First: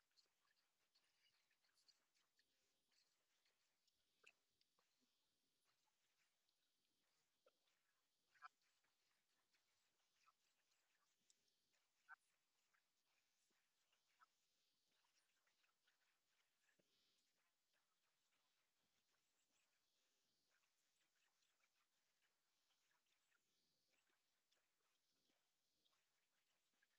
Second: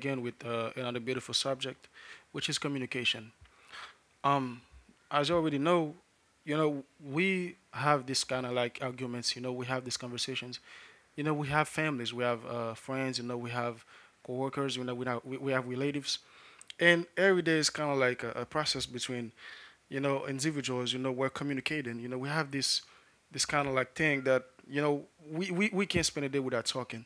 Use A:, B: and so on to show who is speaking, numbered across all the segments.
A: again with another beautiful subject, which is communication. Um, as you already know, you know we have this kind of like arguments. You know, we have these conversations. You know, we have families, we have friends. You know, we have coworkers. You know, we have, we have relatives. And every day is kind of like a process between you know individuals. You know, we're communicating. You know, we have this kind of like thing that you know we can't spend a day without talking.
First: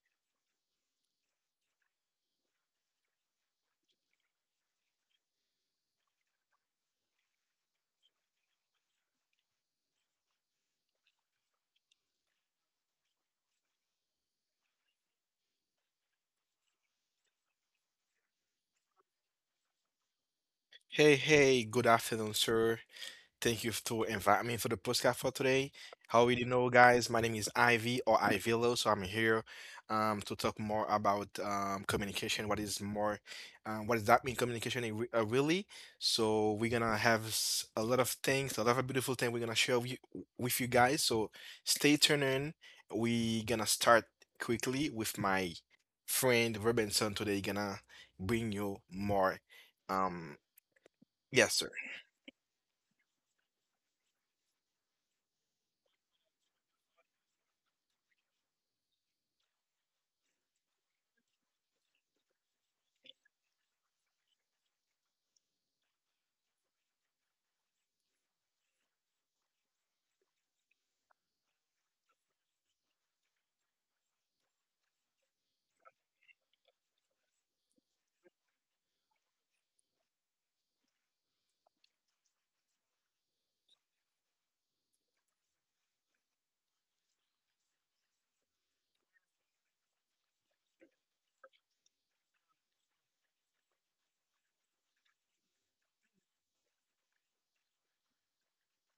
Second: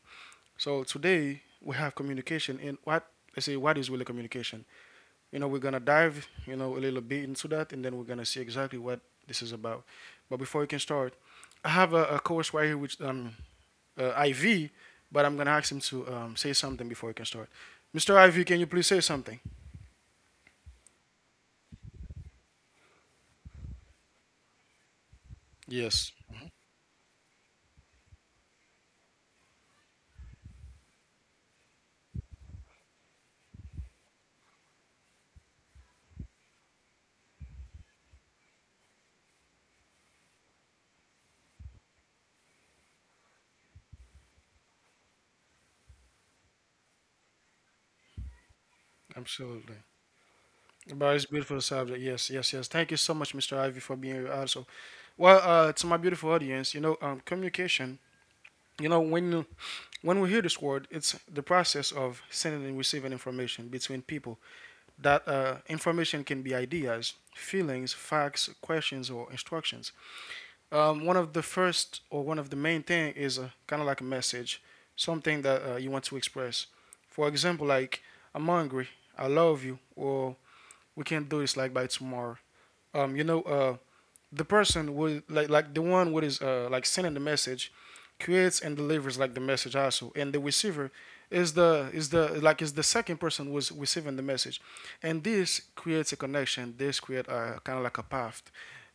A: So today we have communication and what, let's say, what is really communication. You know, we're gonna dive, you know, a little bit into that and then we're gonna see exactly what this is about. But before we can start, I have a course right here which IV, but I'm gonna ask him to say something before we can start. Mr. IV, can you please say something?
B: Hey, hey, good afternoon, sir. Thank you to invite me for the podcast for today. How
A: Yes,
B: already know, guys, my name is Ivy or Ivilo, so I'm here to talk more about communication. What is more, what does that mean, communication in re really? So we're gonna have a lot of things, a lot of beautiful things we're gonna share with you guys. So stay tuned in. We gonna start quickly with my friend Robinson today. Gonna bring you more.
A: absolutely.
B: Um,
A: But it's
B: yes,
A: beautiful
B: sir.
A: subject. Yes, yes, yes. Thank you so much, Mr. Ivy, for being here also. Well, to my beautiful audience, you know, communication. You know, when When we hear this word, it's the process of sending and receiving information between people. That information can be ideas, feelings, facts, questions, or instructions. One of the first or one of the main thing is kind of like a message, something that you want to express. For example, like I'm hungry, I love you, or we can do this like by tomorrow. Um, you know, uh, the person with like the one who is, like sending the message creates and delivers like the message also, and the receiver is the like is the second person who's receiving the message, and this creates a connection, this create a kind of like a path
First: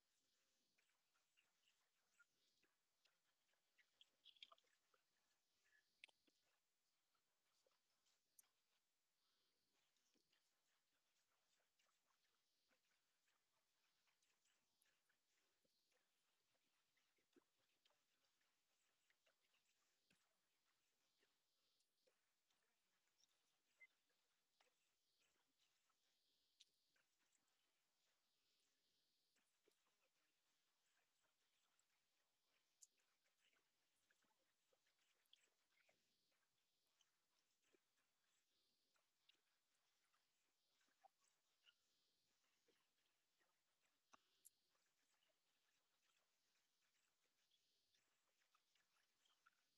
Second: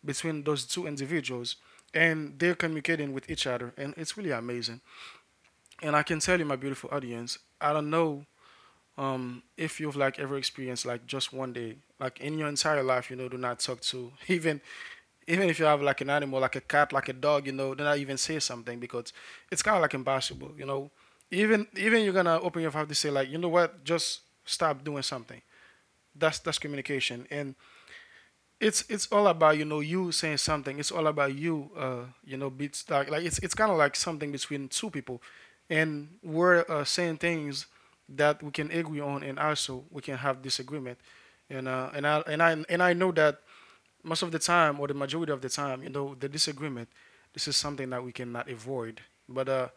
A: between those two individuals, and they're communicating with each other, and it's really amazing. And I can tell you, my beautiful audience, I don't know, if you've like ever experienced like just one day like in your entire life, you know, do not talk to even if you have like an animal, like a cat, like a dog, you know, then I even say something because it's kind of like impossible, you know. Even you're gonna open your mouth to say like, you know what, just stop doing something. That's communication, and it's all about you know you saying something. It's all about you, beats like it's kind of like something between two people, and we're saying things that we can agree on, and also we can have disagreement, and I know that most of the time, or the majority of the time, you know, the disagreement, this is something that we cannot avoid. But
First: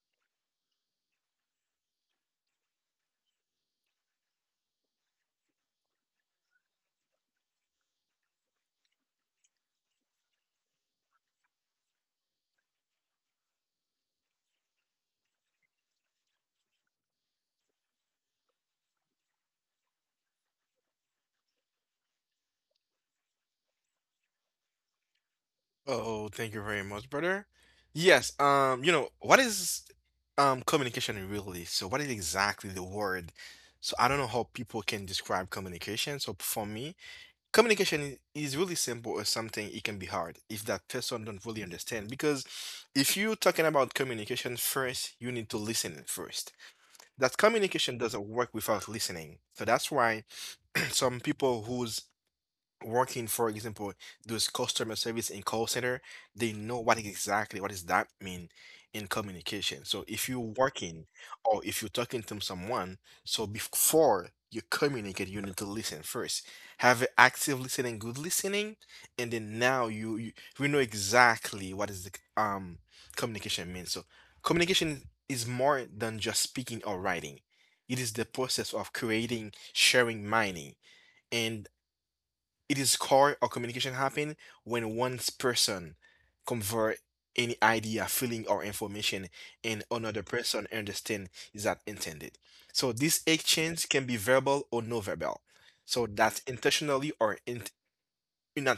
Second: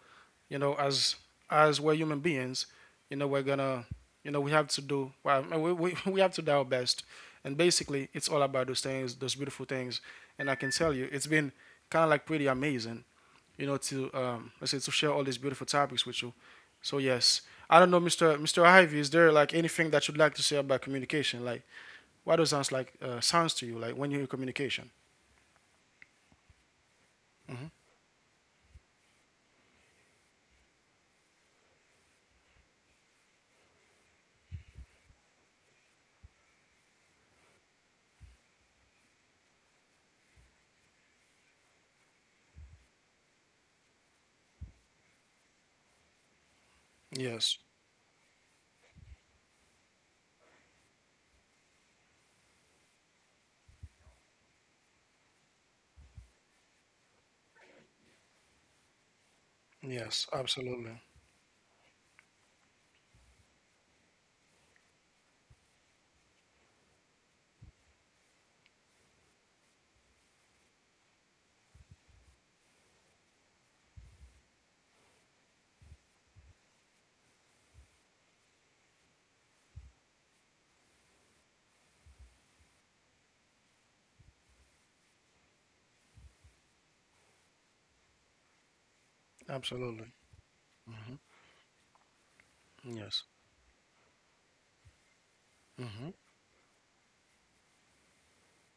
A: you know, as we're human beings, you know, we're gonna, you know, we have to do well. We have to do our best, and basically, it's all about those things, those beautiful things. And I can tell you, it's been kind of like pretty amazing, you know, to let's say to share all these beautiful topics with you. So yes, I don't know, Mr. Ivy, is there like anything that you'd like to say about communication, like why does sounds like sounds to you like when you're in communication?
B: Oh, thank you very much, brother.
A: Hmm.
B: Yes, you know, what is communication really? So what is exactly the word? So I don't know how people can describe communication. So for me, communication is really simple or something it can be hard if that person don't really understand. Because if you're talking about communication first, you need to listen first. That
A: Yes.
B: communication doesn't work without listening. So that's why some people who's working, for example, those customer service in call center, they know what exactly what does that mean in communication. So
A: Yes.
B: if you're
A: Absolutely.
B: working or if you're talking to someone, so before you communicate, you need to listen first. Have a active listening, good listening, and then now you we know exactly what is the um communication means. So communication is more than just speaking or writing. It is the process of creating, sharing, mining, and it is core or communication happen when one person convert any idea, feeling, or information, and
A: Absolutely.
B: another person
A: Hmm.
B: understand is that intended. So this
A: Yes.
B: exchange can be verbal or non-verbal. So
A: Hmm.
B: that's intentionally or not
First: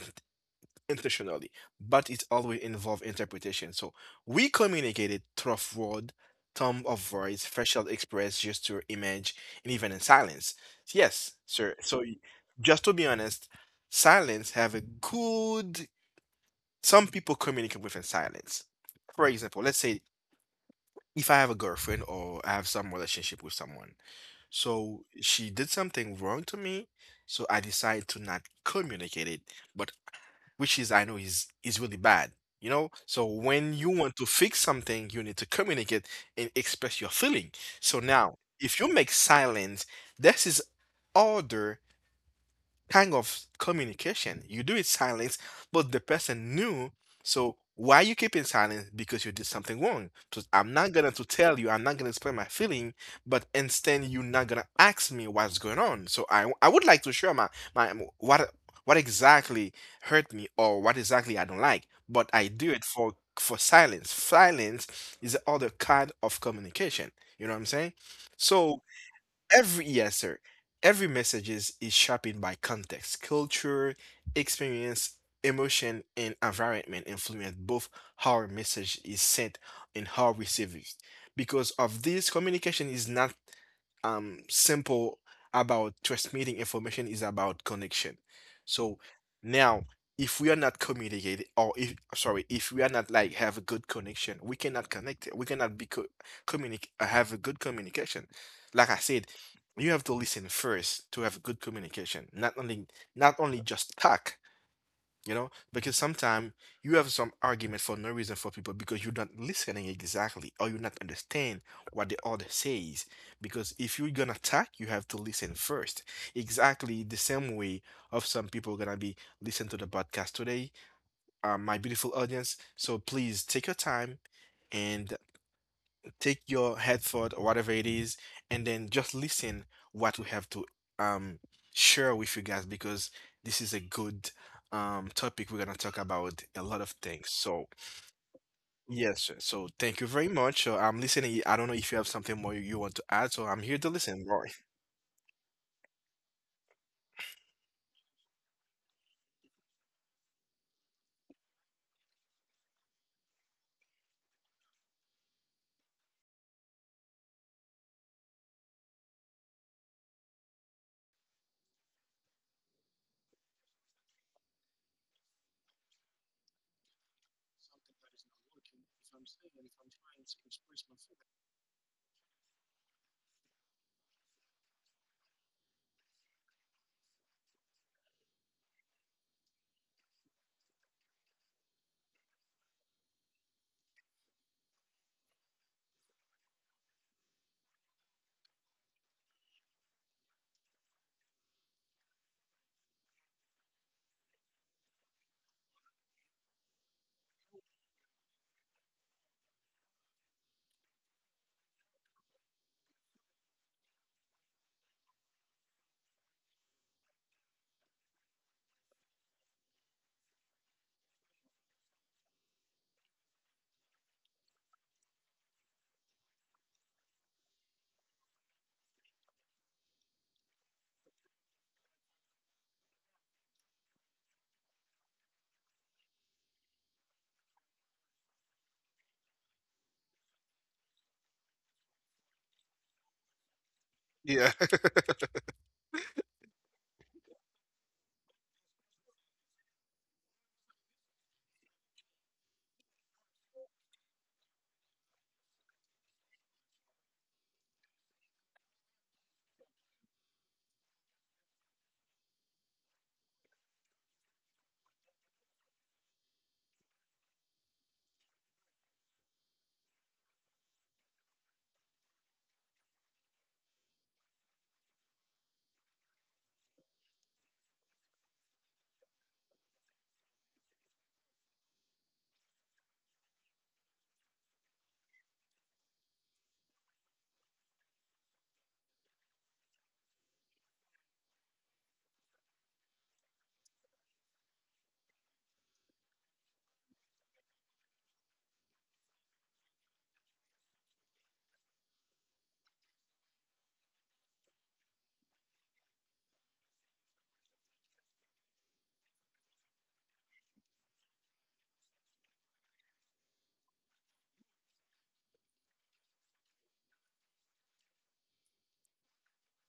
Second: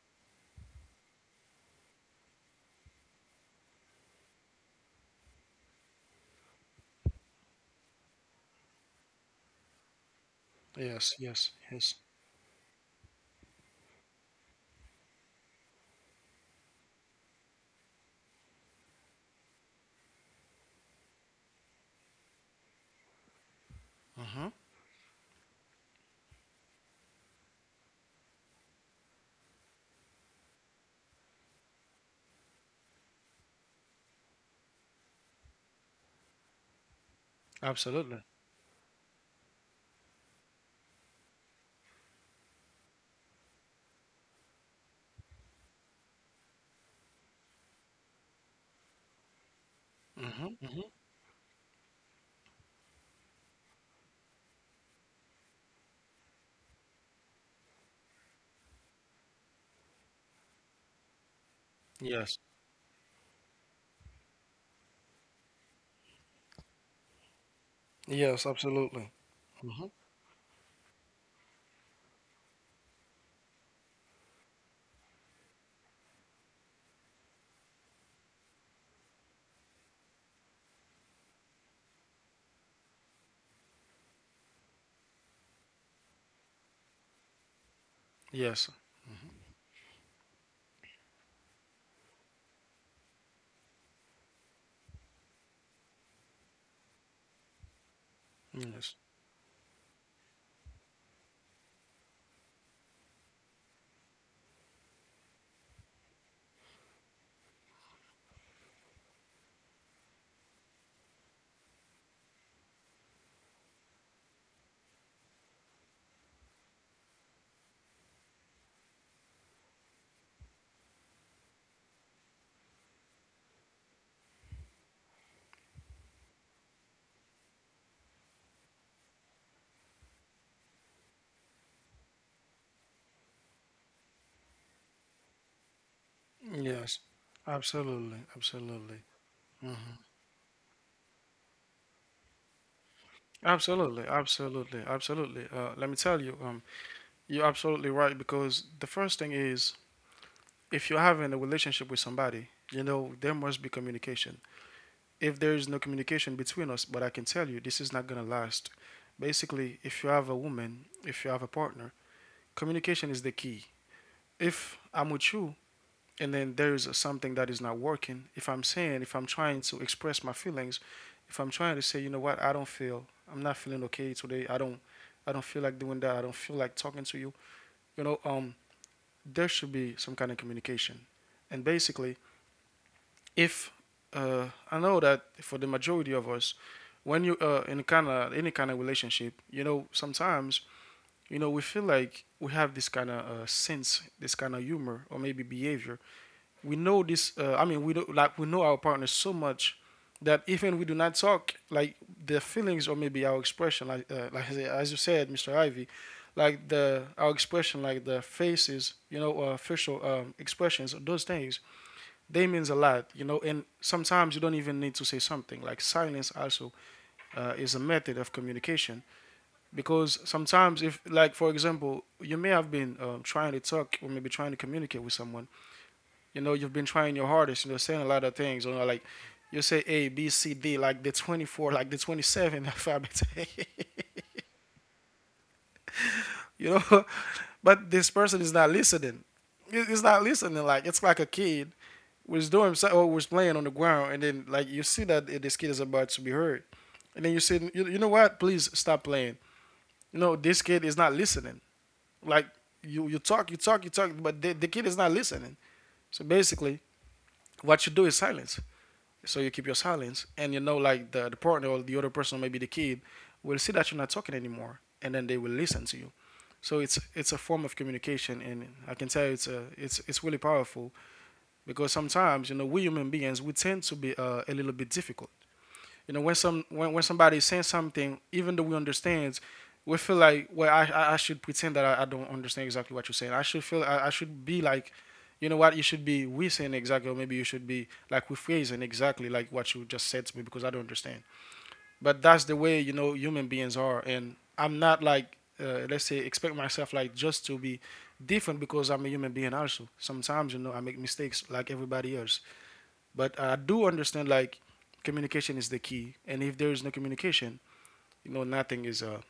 B: intentionally, but it always involves interpretation. So we communicated through word, tone of voice, facial express, gesture, image, and even in silence.
A: Yes.
B: Yes,
A: Yes.
B: sir.
A: Yes.
B: Just to be honest, silence have a good. Some people communicate within silence. For example, let's say if I have a girlfriend or I have some relationship with someone,
A: Hmm.
B: so she did something wrong to me, so I decide to not communicate it, but which is I know is really bad. You know, so when you want to fix something, you need to communicate and express your feeling. So
A: Absolutely.
B: now, if you make silence, this is order kind of communication. You do it silence, but the person knew. So why you keep in silence? Because you did something wrong. So I'm
A: Hmm.
B: not
A: Hmm.
B: gonna to tell you. I'm not gonna explain my feeling, but instead you're not gonna ask me what's going on. So I would like to share my my what what exactly hurt me or what exactly I don't like, but I
A: Yes.
B: do it for silence. Silence is the other kind of communication. You know what I'm saying?
A: Yes.
B: So
A: Absolutely.
B: every
A: Hmm.
B: yes, sir. Every message is shaped by context, culture, experience, emotion, and environment influence both how a message is sent and how received. Because of this, communication is not simple about transmitting information is about connection.
A: Yes.
B: So now if we are not communicating or if sorry, if we are not like have a good connection, we cannot connect. We cannot be communicate have a good communication. Like I
A: Yes.
B: said, you have to listen first to have good communication. Not only not only just talk, you know because sometimes you have some argument for no reason for people because you're not listening exactly or you not understand what the other says because if you're gonna talk you have to listen first exactly the same way of some people gonna be listen to the podcast today my beautiful audience so please take your time and take your headphone or whatever it is, and then just listen what we have to um share with you guys because this is a good topic. We're gonna talk about a lot of
A: Yes.
B: things. So
A: Absolutely.
B: yes,
A: Absolutely.
B: sir. So thank you very much. So I'm listening. I don't know if you have something more you want to add. So I'm here to listen,
A: Absolutely,
B: Roy.
A: absolutely, absolutely. Let me tell you, you're absolutely right because the first thing is if you're having a relationship with somebody, you know there must be communication. If there is no communication between us, but I can tell you this is not going to last. Basically, if you have a woman, if you have a partner, communication is the key. If I'm with you and then there is something that is not working, if I'm saying, if I'm trying to express my feelings, if I'm trying to say, you know what, I don't feel, I'm not feeling okay today, I don't feel like doing that, I don't feel like talking to you, you know, there should be some kind of communication. And basically, if I know that for the majority of us, when you in kind of any kind of relationship, you know, sometimes you know we feel like we have this kind of sense, this kind of humor, or maybe behavior. We know this. I mean, we do, like we know our partner so much that even we do not talk, like their feelings or maybe our expression, like as you said, Mr. Ivy, like the our expression, like the faces, you know, facial expressions, those things they means a lot, you know, and sometimes you don't even need to say something. Like silence also is a method of communication because sometimes, if, like, for example, you may have been trying to talk or maybe trying to communicate with someone, you know, you've been trying your hardest, you know, saying a lot of things, you know, like you say A, B, C, D, like the 24, like the 27 alphabet,
B: Yeah.
A: you know, but this person is not listening. It's not listening, like, it's like a kid was doing so- or was playing on the ground, and then like you see that this kid is about to be hurt, and then you say, you know what? Please stop playing. You know this kid is not listening. Like you talk, you talk, you talk, but the kid is not listening. So basically, what you do is silence. So you keep your silence, and you know like the partner or the other person, maybe the kid, will see that you're not talking anymore, and then they will listen to you. So it's a form of communication, and I can tell you it's a it's it's really powerful because sometimes you know we human beings we tend to be a little bit difficult, you know, when some when somebody is saying something, even though we understand, we feel like, well, I should pretend that I don't understand exactly what you're saying, I should be like, you know what, you should be we saying exactly or maybe you should be like rephrasing exactly like what you just said to me because I don't understand. But that's the way, you know, human beings are, and I'm not like let's say expect myself like just to be different because I'm a human being also. Sometimes, you know, I make mistakes like everybody else, but I do understand like communication is the key, and if there is no communication, you know nothing is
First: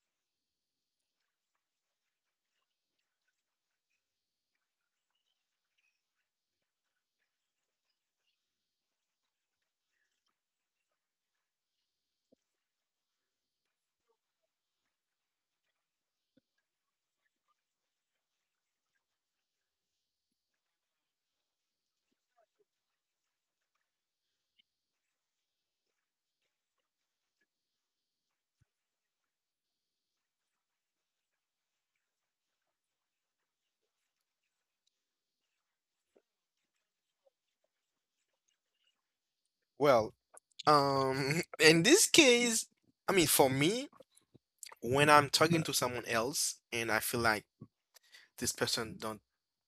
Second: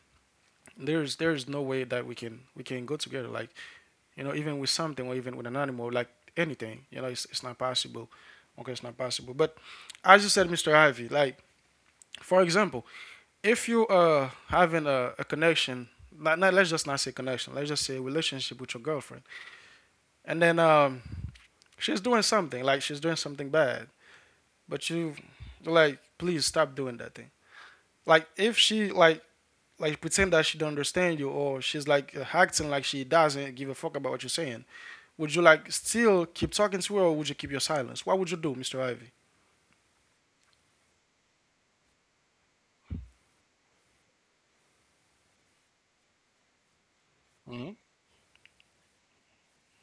A: there's no way that we can go together. Like you know, even with something or even with an animal, like anything, you know, it's not possible. Okay, it's not possible. But as you said, mr ivy, like for example, if you having a connection, not, let's just not say connection, let's just say relationship with your girlfriend, and then she's doing something, like she's doing something bad, but you like please stop doing that thing. Like if she like pretend that she don't understand you, or she's like acting like she doesn't give a fuck about what you're saying, would you like still keep talking to her, or would you keep your silence? What would you do, Mr. Ivy?
B: Well, in this case, I mean, for me, when I'm talking to someone else and I feel like
A: Hmm.
B: this person don't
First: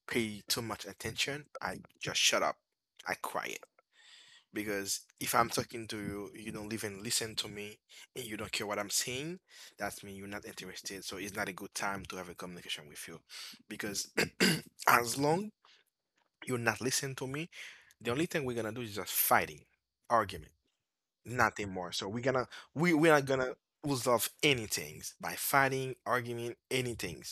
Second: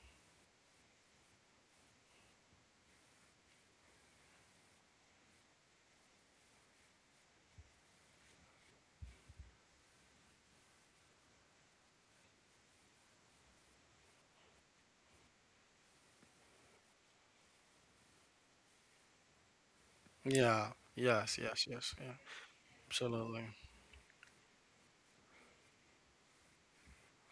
B: pay too much attention, I just shut up. I quiet. Because if I'm talking to you, you don't even listen to me and you don't care what I'm saying, that's mean you're not interested. So it's not a good time to have a communication with you. Because as long you're not listening to me, the only thing we're gonna do is just fighting, argument
A: Yeah. Yes. Yes.
B: nothing more.
A: Yes.
B: So
A: Yeah.
B: we're gonna we are
A: Absolutely.
B: gonna resolve anything by fighting, arguing, anything.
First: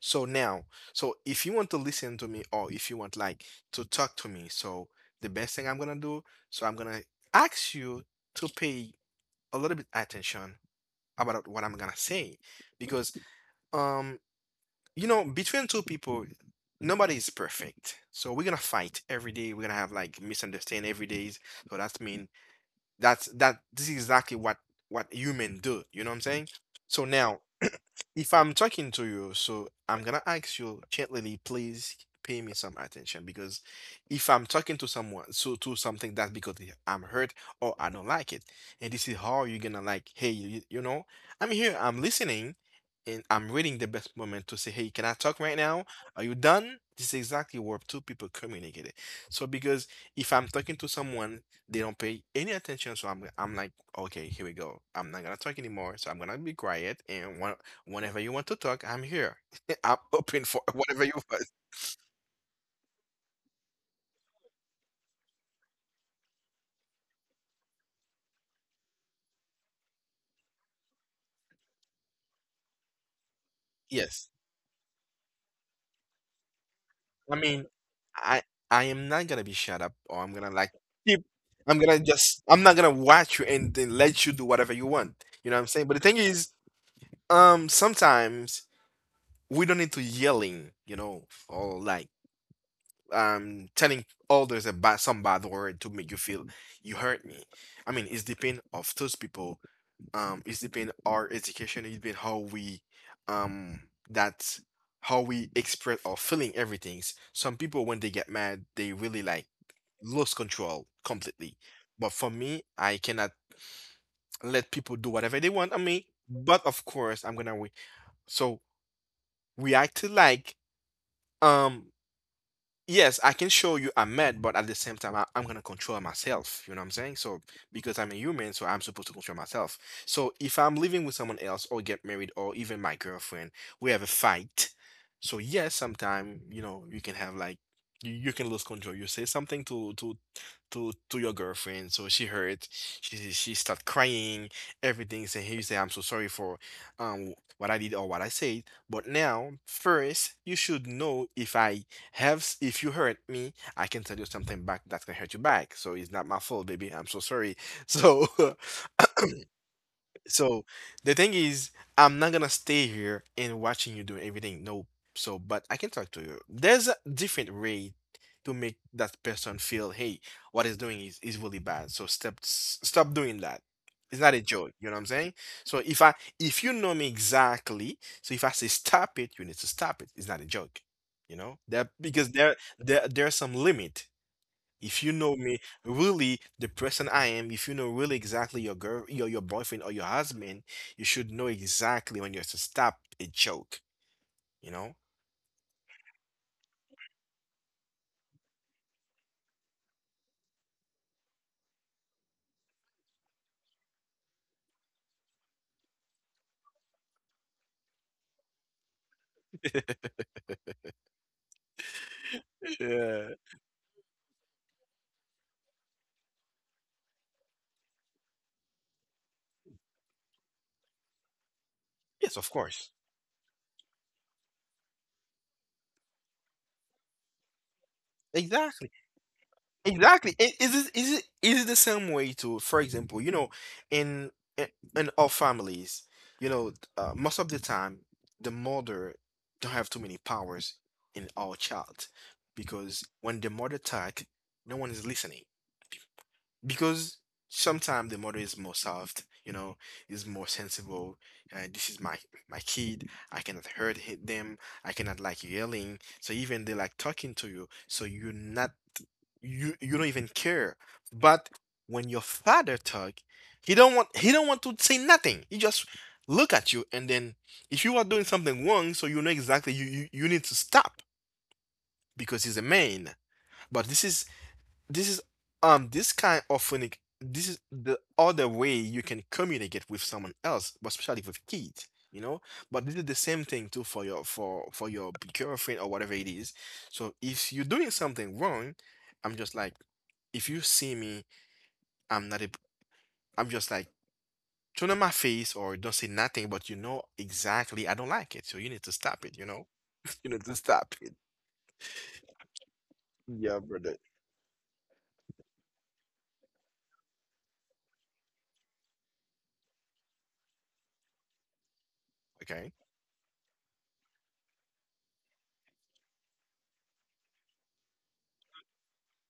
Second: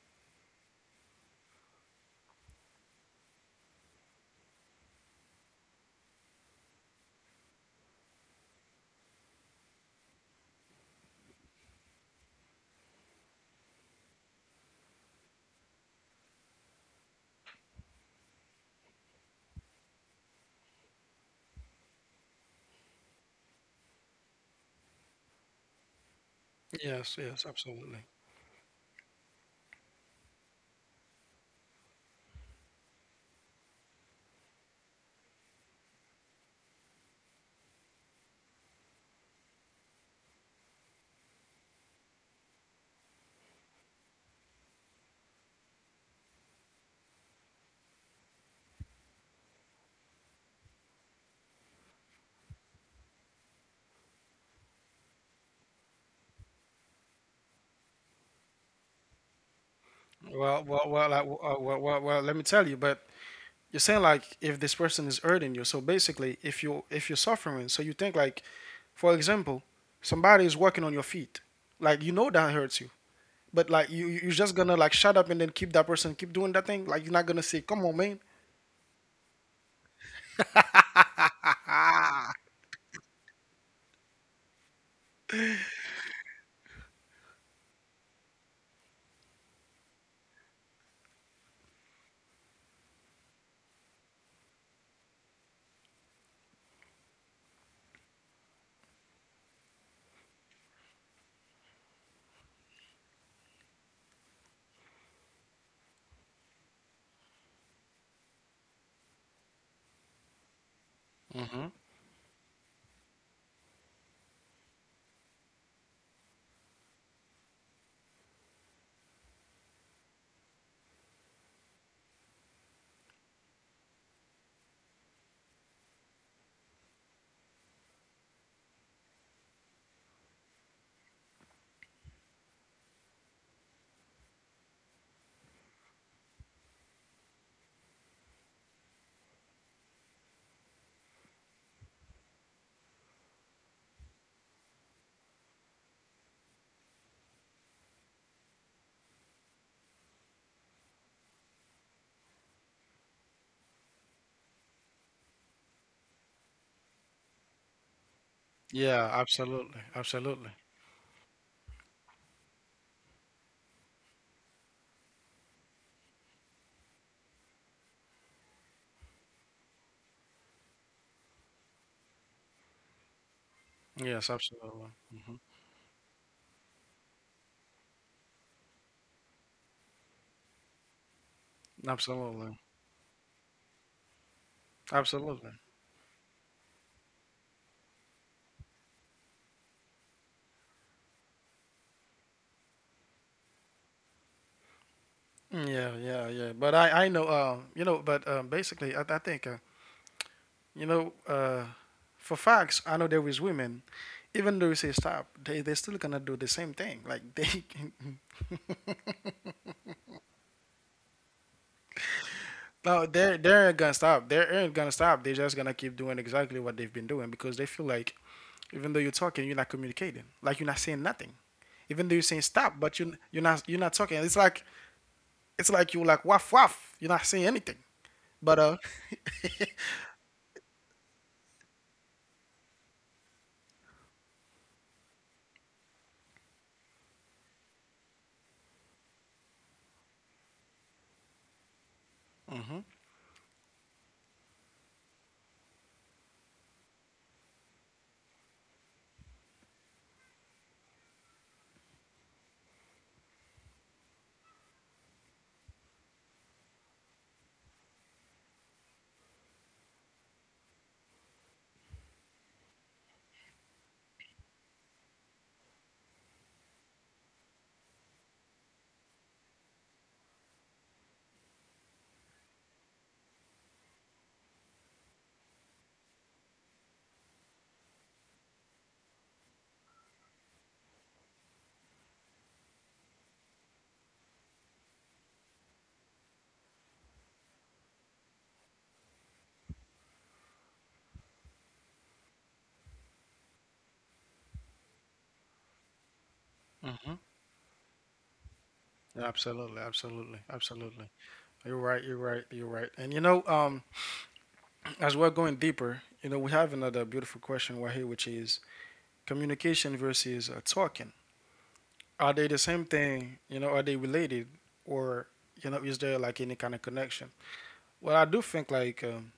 B: So now, so if you want to listen to me or if you want like to talk to me, so the best thing I'm gonna do, so I'm gonna ask you to pay a little bit attention about what I'm gonna say. Because um you know between two people nobody is perfect. So we're gonna fight every day. We're gonna have like misunderstand every day. So that's mean that this is exactly what human do, you know what I'm saying? So
A: Yes.
B: now
A: Yes. Absolutely.
B: if I'm talking to you, so I'm gonna ask you gently, please pay me some attention because if I'm talking to someone, so to something that's because I'm hurt or I don't like it, and this is how you're gonna like, hey, you know, I'm here, I'm listening, and I'm reading the best moment to say, hey, can I talk right now? Are you done? This is exactly where two people communicate it. So because if I'm talking to someone, they don't pay any attention, so I'm like, okay, here we go. I'm not gonna talk anymore, so I'm gonna be quiet and one whenever you want to talk, I'm here. I'm open for
A: Well. Well.
B: whatever
A: Well,
B: you
A: like, well,
B: want.
A: well. Well. Well. Well, let me tell you. But you're saying like if this person is hurting you, so basically if you if you're suffering, so you think like, for example, somebody is working on your feet, like you know that hurts you. But like you,
B: Yes.
A: are just gonna like shut up and then keep that person keep doing that thing. Like you're not
B: I
A: gonna say,
B: mean,
A: "Come on, man."
B: I I am not gonna be shut up or I'm gonna like keep I'm gonna just I'm not gonna watch you and then let you do whatever you want. You know what I'm saying? But the thing is, sometimes we don't need to yelling, you know, or like telling others about some bad word to make you feel you hurt me. I mean, it's depend of those people it's depend our education it depend how we um that how we express or feeling everything some people when they get mad they really like lose control completely
A: Hmm.
B: but for me I cannot let people do whatever they want on me but of course I'm gonna wait so we acted like um yes, I can show you I'm mad, but at the same time, I'm gonna control myself. You know what I'm saying? So because I'm a human, so I'm supposed to control myself. So if I'm living with someone else or get married or even my girlfriend, we have a fight. So yes, sometimes you know, you can have like you can lose control. You say something to your girlfriend. So she heard, she start crying, everything. Saying, "Hey, you say I'm so sorry for what I did or what I said." But now, first, you should know if I have if you hurt me, I can tell you something back that can hurt you back. So it's not my fault, baby. I'm so sorry. So
A: Yeah, absolutely, absolutely.
B: so the thing is, I'm not gonna stay here and watching you do everything. No. So, but I can talk to you. There's a different way to make that person feel, hey, what is doing is really bad. So stop stop doing that. It's
A: Yes,
B: not a joke. You
A: absolutely.
B: know what I'm
A: Hmm.
B: saying? So if I if you know me exactly, so if I say stop it, you need to stop it. It's not a joke. You know that because
A: Absolutely,
B: there's some limit. If you know
A: absolutely.
B: me, really the person I am, if you know really exactly your girl, your boyfriend or your husband, you should know exactly when you're to stop a joke, you know?
A: Yeah, yeah, yeah. But I know, you know, but basically, I think, you know, for facts, I know there is women, even though you say stop, they still gonna do the same thing. Like they, no,
B: Yeah.
A: they're gonna stop. They aren't gonna stop. They're just gonna keep doing exactly what they've been doing because they feel like, even though you're talking, you're not communicating. Like you're not saying nothing. Even though you're
B: Yes,
A: saying
B: of
A: stop,
B: course.
A: but you're not talking. It's like you're like waff waff. You're not saying anything. But
B: Exactly. Exactly. Is it is it the same way to, for example, you know, in in, in all families, you know, most of the time the mother don't have too many powers in our child
A: hmm
B: because when the mother talk, no one is listening. Because sometimes the mother is more soft, you know, is more sensible. This is my my kid, I cannot hurt them. I cannot like yelling, so even they like talking to you, so you're not, you don't even care. But when your father talk, he don't want to say nothing, he just look at you, and then if you are doing something wrong, so you know exactly you need to stop because he's a man. But this is this kind of unique. This is the other way you can communicate with someone else, but especially with kids, you know. But this is the same thing too for your girlfriend or whatever it is. So if you're doing something wrong, I'm just like, if you see me, I'm not a, I'm just like turn on my face or don't say nothing, but you know
A: hmm
B: exactly I don't like it, so you need to stop it.
A: Absolutely,
B: You
A: absolutely,
B: need to stop
A: absolutely.
B: it.
A: You're right, you're right, you're right. And you know,
B: Yeah,
A: um,
B: brother.
A: as we're going deeper, you know, we have another beautiful question right here, which is communication versus talking. Are they the
B: Okay.
A: same thing? You know, are they related, or you know, is there like any kind of connection? Well, I do think like,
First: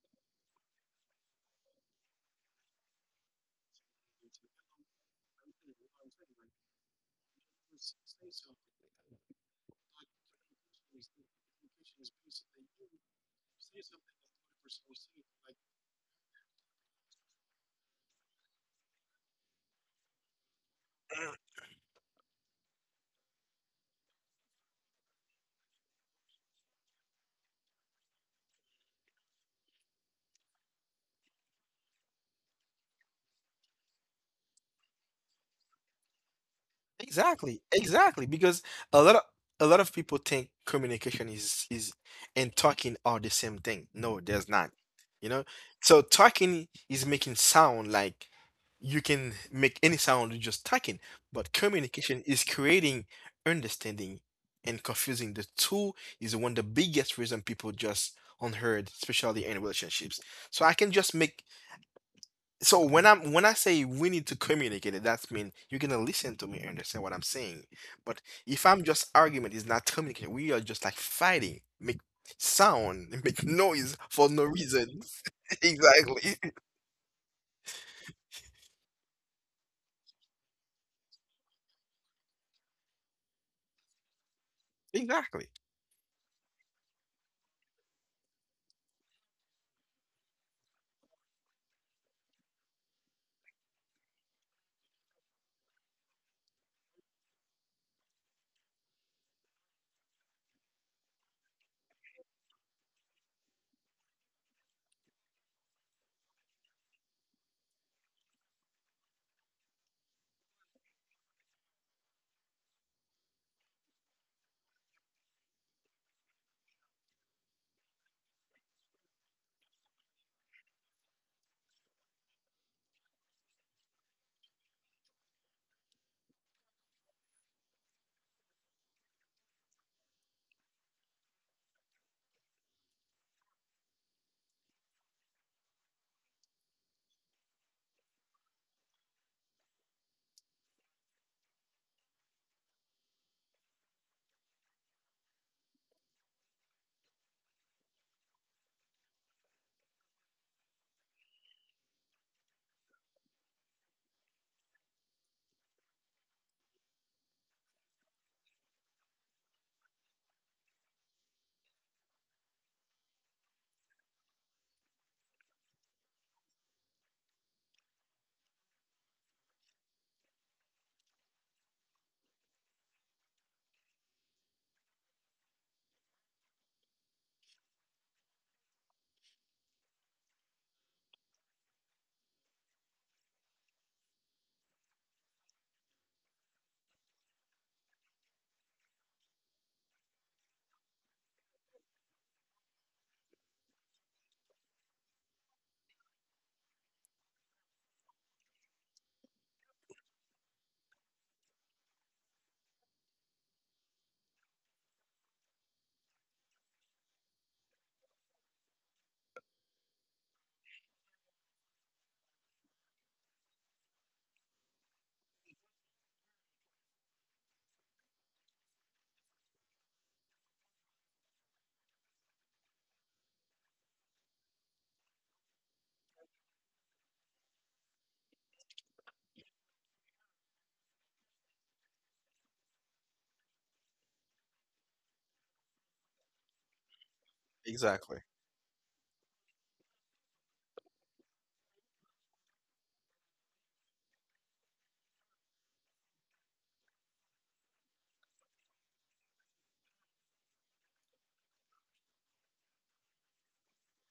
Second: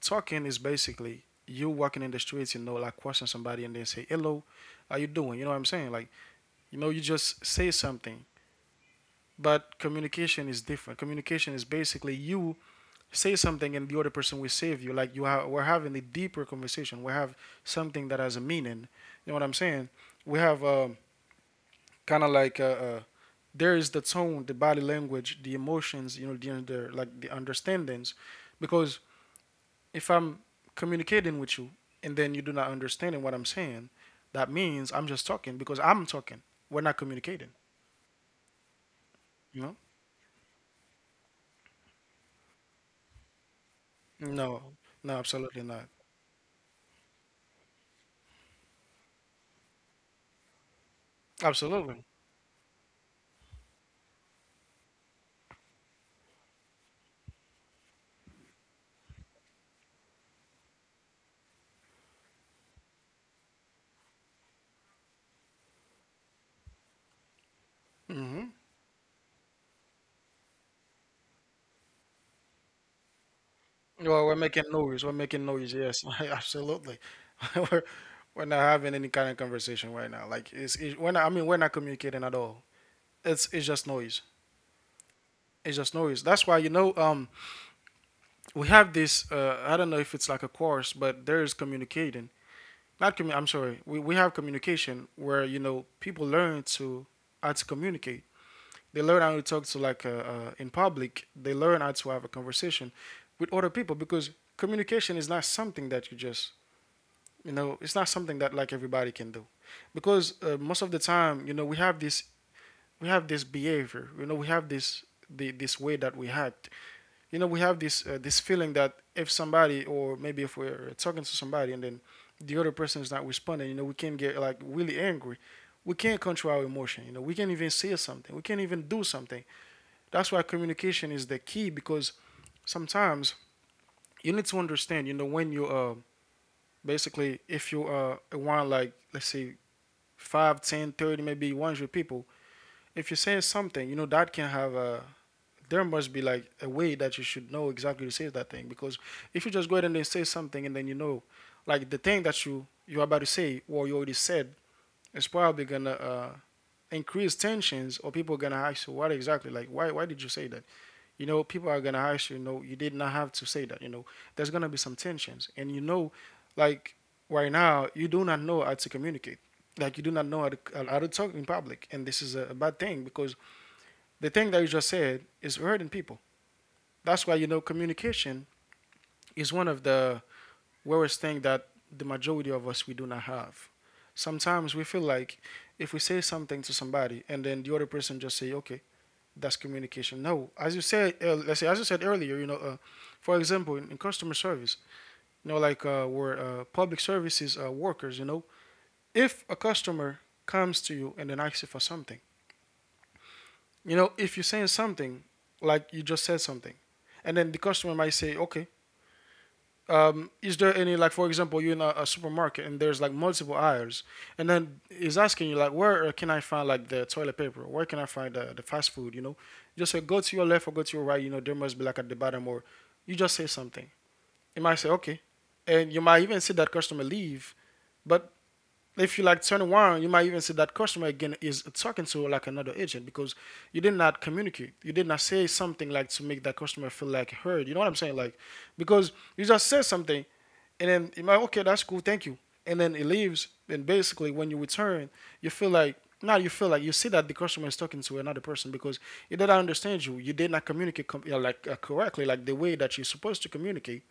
A: talking is basically you walking in the streets, you know, like question somebody and then say hello, how you doing? You know what I'm saying? Like you know, you just say something. But communication is different. Communication is basically you say something and the other person will save you. Like you have, we're having a deeper conversation. We have something that has a meaning. You know what I'm saying? We have, kind of like, there is the tone, the body language, the emotions, you know, the under like the understandings, because if I'm communicating with you and then you do not understand what I'm saying, that means I'm just talking because I'm talking. We're not communicating.
B: Exactly, exactly. Because a lot of
A: You know?
B: a lot of people think communication is and talking are the same thing. No, there's not.
A: No, no,
B: You know,
A: absolutely not.
B: so talking is making sound, like you can make any sound with just talking, but
A: Absolutely.
B: communication is creating understanding and confusing. The two is one of the biggest reason people just unheard, especially in relationships. So I can just make, so when I say we need to communicate it, that means you're gonna listen to me and understand what I'm saying. But
A: Hmm.
B: if I'm just argument, it's not communicating. We are just like fighting, make sound, make noise
A: Well,
B: for
A: we're
B: no
A: making
B: reason.
A: noise. We're making noise. Yes,
B: Exactly.
A: absolutely. we're we're not having any kind of conversation right now. Like it's it, we're not. I mean, we're not communicating at all. It's just noise.
B: Exactly.
A: It's just noise. That's why you know, we have this. I don't know if it's like a course, but there is communicating. Not commu- I'm sorry. We have communication where you know people learn to how to communicate. They learn how to talk to like, in public. They learn how to have a conversation with other people because communication is not something that you just you know it's not something that like everybody can do because most of the time you know we have this, we have this behavior you know we have this way that we act you know we have this feeling that if somebody or maybe if we're talking to somebody and then the other person is not responding you know we can get like really angry we can't control our emotion you know we can't even say something we can't even do something that's why communication is the key because sometimes you need to understand you know when you basically if you want like let's say 5, 10, 30, maybe 100 people if you say something you know that can have a there must be like a way that you should know exactly to say that thing because if you just go ahead and then say something and then you know like the thing that you're about to say or you already said is probably gonna increase tensions or people are gonna ask you what exactly like why did you say that you know people are gonna ask you, you know you did not have to say that you know there's gonna be some tensions and you know like right now you do not know how to communicate like you do not know how to talk in public and this is a bad thing because the thing that you just said is hurting people that's why you know communication is one of the worst thing that the majority of us we do not have. Sometimes we feel like if we say something to somebody and then the other person just say, "Okay, that's communication." No, as you said, let's say as you said earlier, you know, for example, in customer service, you know, we're public services workers, you know, if a customer comes to you and then asks you for something, you know, if you're saying something like you just said something, and then the customer might say, "Okay, is there any like for example you're in a supermarket and there's like multiple aisles and then is asking you like where can I find like the toilet paper where can I find the fast food you know just say go to your left or go to your right you know there must be like at the bottom or you just say something you might say okay and you might even see that customer leave but if you like turn around you might even see that customer again is talking to like another agent because you did not communicate you did not say something like to make that customer feel like heard you know what I'm saying
B: Exactly.
A: like because you just said something and then you're like, okay, that's cool, thank you. And then it leaves. And basically, when you return, you feel like now you feel like you see that the customer is talking to another person because he did not understand you. You did not communicate com- you know, correctly, like the way that you're supposed to communicate.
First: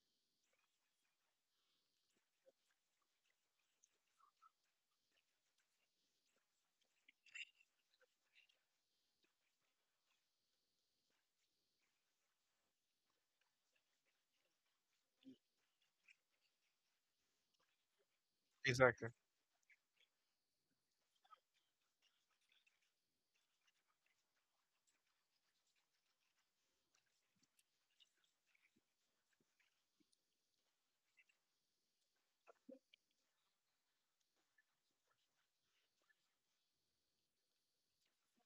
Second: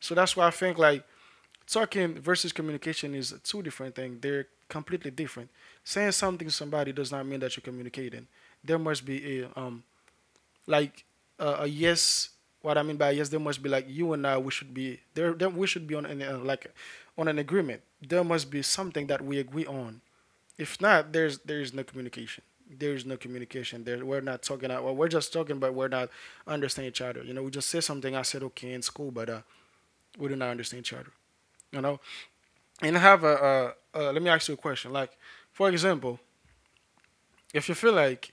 A: So that's why I think like talking versus communication is two different things. They're completely different. Saying something to somebody does not mean that you're communicating. There must be a like a yes what I mean by yes there must be like you and I we should be there then we should be on like on an agreement there must be something
B: Exactly.
A: that we agree on if not there is no communication there is no communication there we're not talking out well, we're just talking but we're not understanding each other you know we just say something I said okay in school but we do not understand each other you know and have a let me ask you a question like for example if you feel like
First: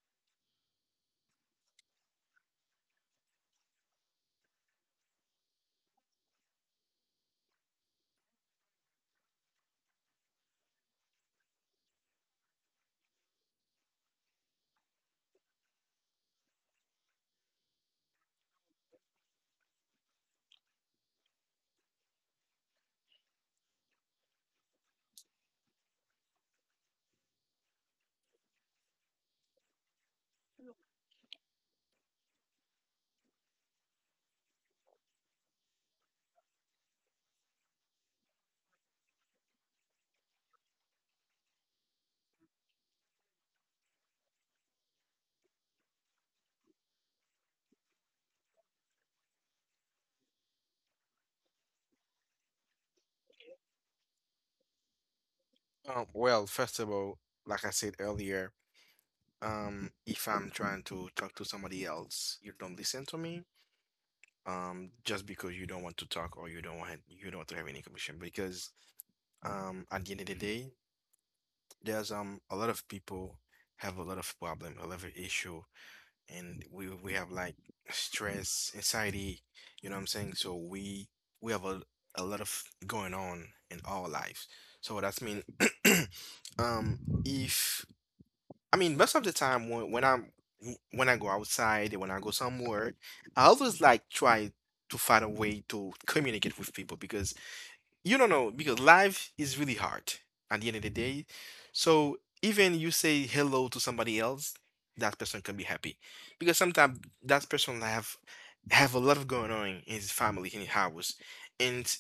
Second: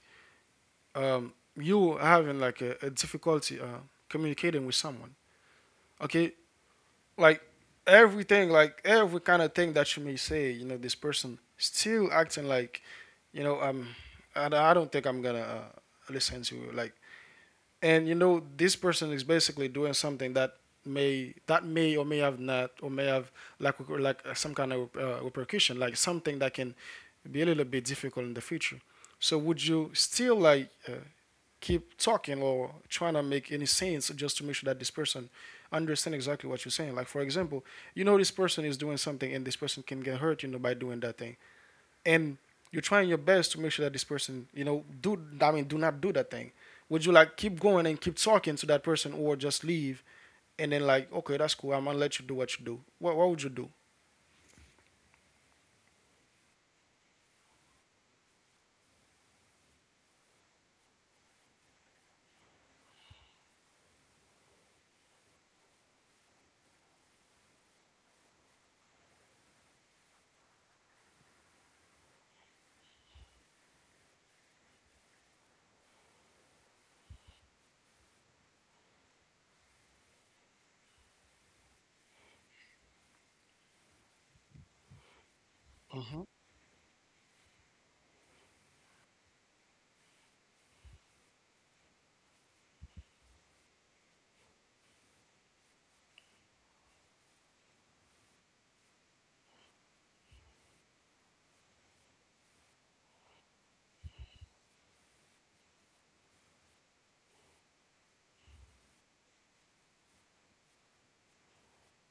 A: um, you having like a difficulty communicating with someone okay like everything like every kind of thing that you may say you know this person still acting like you know, and I don't think I'm gonna listen to you like and you know this person is basically doing something that may or may have not or may have like some kind of repercussion like something that can be a little bit difficult in the future so would you still keep talking or trying to make any sense just to make sure that this person understands exactly what you're saying. Like for example, you know this person is doing something and this person can get hurt, you know, by doing that thing. And you're trying your best to make sure that this person, you know, do I mean do not do that thing. Would you like keep going and keep talking to that person or just leave and then like, okay, that's cool, I'm gonna let you do. What would you do?
B: Well, first of all, like I said earlier, if I'm trying to talk to somebody else, you don't listen to me. Just because you don't want to talk or you don't want to have any conversation, because at the end of the day, there's a lot of people have a lot of problem, a lot of issue, and we have like stress, anxiety, you know what I'm saying? So we have a lot of going on in our lives. So that's mean
A: Hmm.
B: um if, I mean, most of the time when I go outside, when I go somewhere, I always like try to find a way to communicate with people, because you don't know, because life is really hard at the end of the day. So even you say hello to somebody else, that person can be happy, because sometimes that person have a lot of going on in his family, in his house, and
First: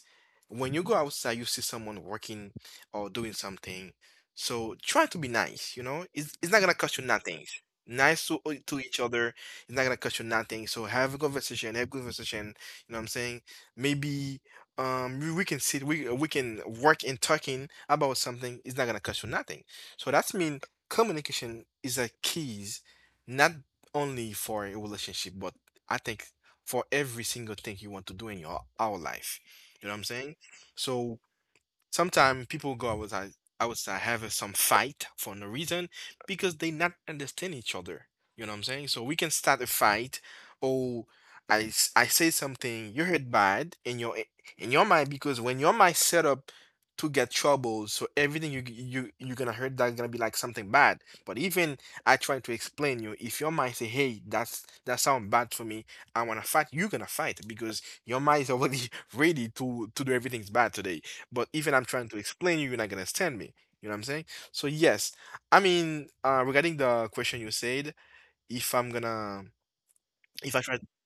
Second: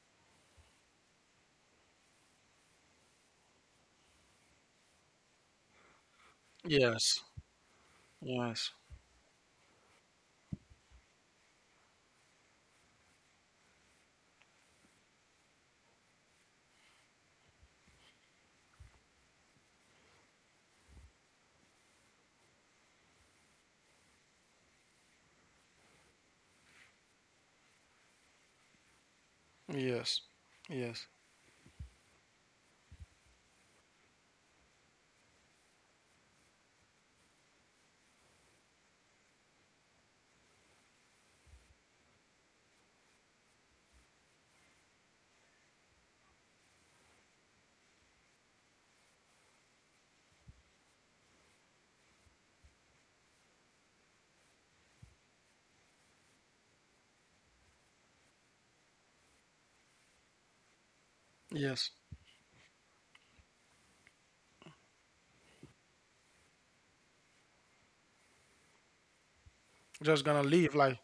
B: when you go outside, you see someone working or doing something. So try to be nice. You know, it's not gonna cost you
A: Yes.
B: nothing. Nice
A: Yes.
B: to each other. It's not gonna cost you nothing. So have a conversation. Have a conversation. You know what I'm saying? Maybe we can sit, we can work in talking about something, it's not gonna cost you nothing. So that's mean communication is a keys, not only for a relationship, but I think for every single thing you want to do in your our life, you know what I'm
A: Yes.
B: saying?
A: Yes.
B: So sometimes people go outside, outside have some fight for no reason because they not understand each other, you know what I'm saying, so we can start a fight. Or I say something you heard bad in your mind, because when your mind set up to get trouble, so everything you you're gonna heard, that's gonna be like something bad. But even I try to explain you, if your mind say hey, that's that sound bad for me, I want to fight, you're gonna fight because your mind is already ready to do everything's bad today. But even I'm
A: Yes.
B: trying to explain you, you're not gonna understand me. You know what I'm saying? So yes, I mean, regarding the question you said, if I'm gonna,
A: Just gonna
B: if I
A: leave.
B: try,
A: Like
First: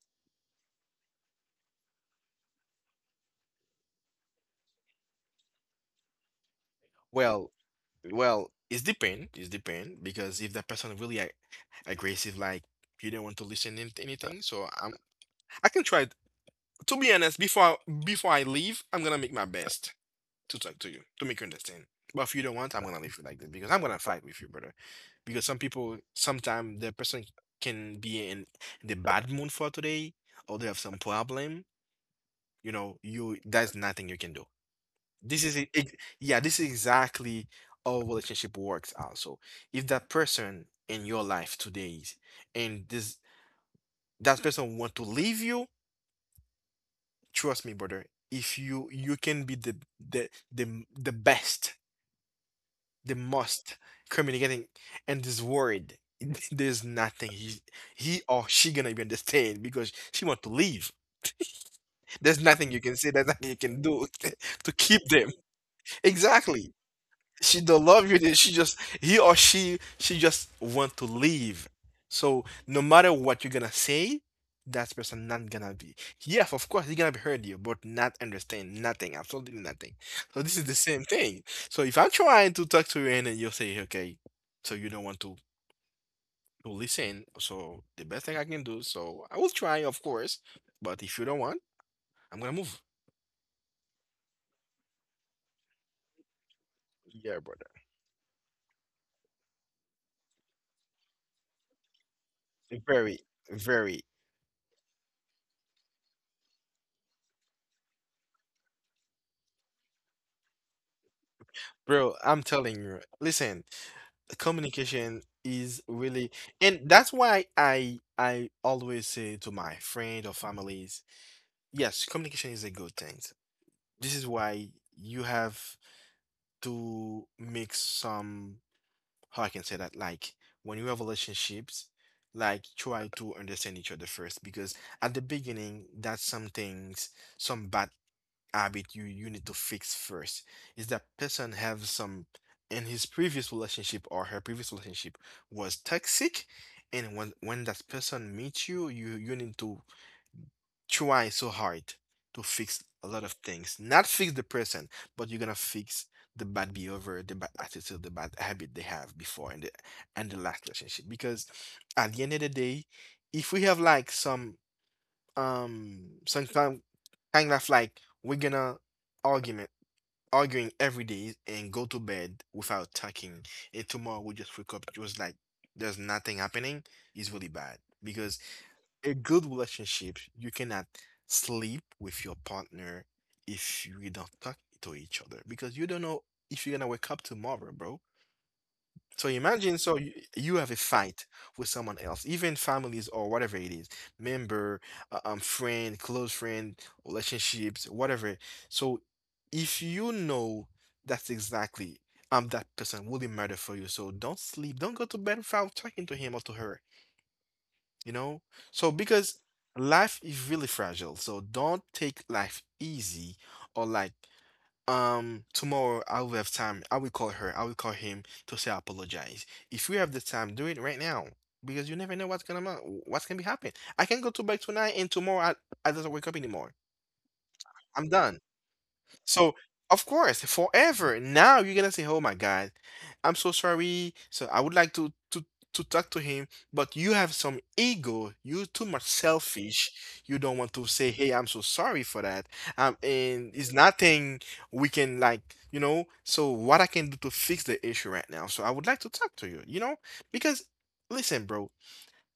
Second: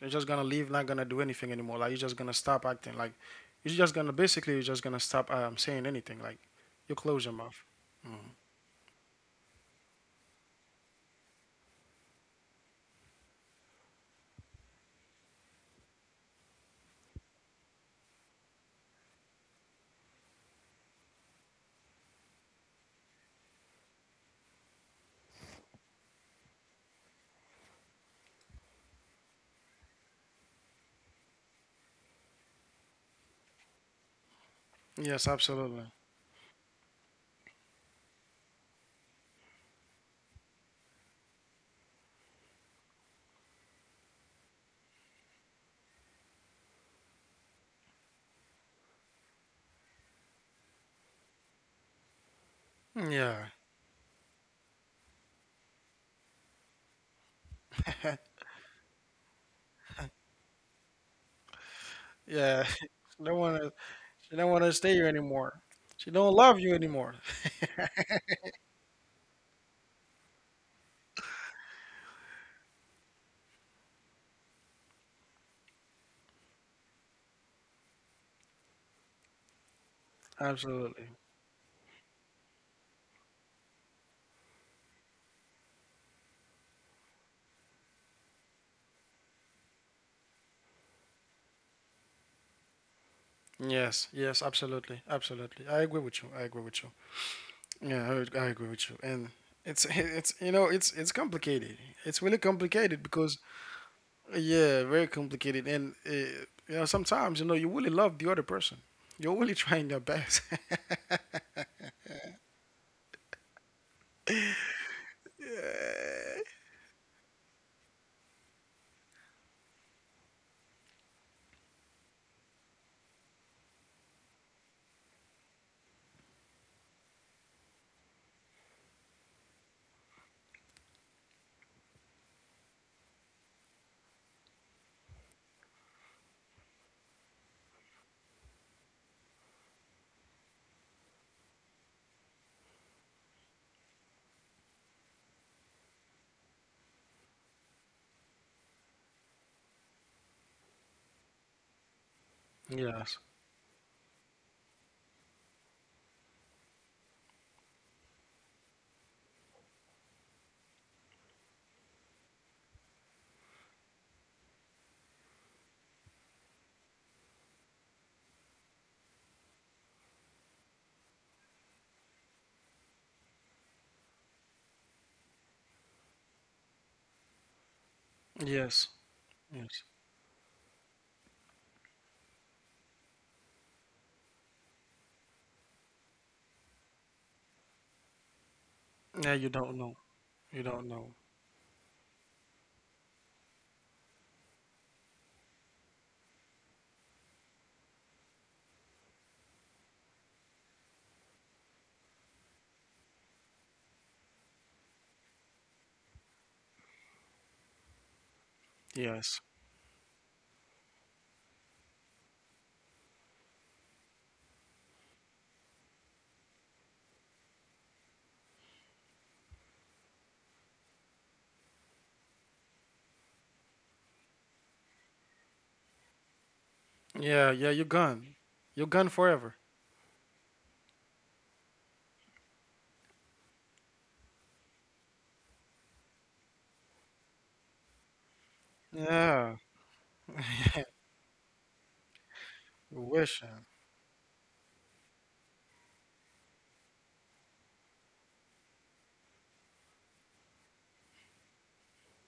A: you're just gonna leave, not gonna do anything anymore. Like you're just gonna stop acting. Like you're just gonna basically you're just gonna stop saying anything. Like you close your
B: well,
A: mouth. Mhm.
B: well, it's depend, it's depend, because if that person really a aggressive, like you don't want to listen to anything, so I'm, I can try. It. To be honest, before I leave, I'm gonna make my best to talk to you to make you understand. But if you don't want, I'm gonna leave you like this, because I'm gonna fight with you, brother. Because some people, sometimes the person can be in the bad mood for today, or they have some problem. You know, you that's nothing you can do.
A: Yes,
B: This is it,
A: absolutely.
B: yeah, this is exactly how relationship works. Also, if that person in your life today, and this that person want to leave you, trust me, brother. If you, you can be the the best, the
A: Yeah,
B: most communicating, and this word there's nothing he, he or she gonna even understand because she want to leave. There's
A: yeah.
B: nothing you can say,
A: She
B: there's
A: don't
B: nothing you
A: wanna.
B: can do
A: She don't wanna
B: to
A: stay here
B: keep them.
A: anymore. She don't love you
B: Exactly,
A: anymore.
B: she don't love you. She just, he or she just want to leave. So no matter what you're gonna say, that person not gonna be. Yes, of course he gonna be hurt you, but not understand nothing, absolutely nothing. So this is the same
A: Absolutely.
B: thing. So if I'm trying to talk to you and then you say okay, so you don't want to listen. So the best thing I can do. So I will try, of course, but if you don't want, I'm gonna move.
A: Yes, yes, absolutely, absolutely. I agree with you. I agree with you.
B: Yeah, brother.
A: Yeah, I, ag- I agree with you. And it's it's you know it's complicated. It's really complicated
B: Very,
A: because
B: very,
A: yeah, very complicated, and you know sometimes you know you really love the other person. You're really trying your best.
B: bro. I'm telling you. Listen. Communication is really, and that's why I always say to my friend or families, yes, communication is a good thing. This is why you have to make some, how I can say that, like when you have relationships, like try to understand each other first, because at the beginning that's some things, some bad habit you need to fix first. Is that person have some in his previous relationship or her previous relationship was toxic, and when that person meets you, you need to try so hard to fix a lot
A: yes,
B: of things, not fix the person, but you're gonna fix the bad behavior, the bad attitude, the bad habit they have before and the last relationship. Because at the end of the day, if we have like some kind of, like we're gonna argument, arguing every day and go to bed without talking, and tomorrow we just wake up just like there's nothing happening, is really bad, because
A: yes,
B: a good
A: yes.
B: relationship, you cannot sleep with your partner if you don't talk to each other, because you don't know if you're gonna wake up tomorrow, bro. So
A: Yeah, you
B: imagine,
A: don't
B: so
A: know.
B: you have a
A: You don't
B: fight
A: know.
B: with someone else, even families or whatever it is, member, friend, close friend, relationships, whatever. So if you know that's exactly that person will be murder for you, so don't sleep, don't go to bed without talking to him or to her, you know. So because
A: Yes.
B: life is really fragile, so don't take life easy, or like tomorrow I will have time. I will call her. I will call him to say I apologize. If you have the time, do it right now, because you never know what's gonna what's gonna be happening. I can go to bed tonight and tomorrow I doesn't wake up anymore.
A: Yeah, yeah. You're
B: I'm done.
A: gone. You're gone
B: So,
A: forever.
B: of course, forever. Now you're gonna say, "Oh my God, I'm so sorry. So I would like to to talk to him, but you have some ego. You're too much
A: Yeah.
B: selfish. You don't want to say, "Hey, I'm so sorry for that."
A: You're
B: And it's
A: wishing.
B: nothing we can like, you know. So what I can do to fix the issue right now? So I would like to talk to you, you know, because listen, bro.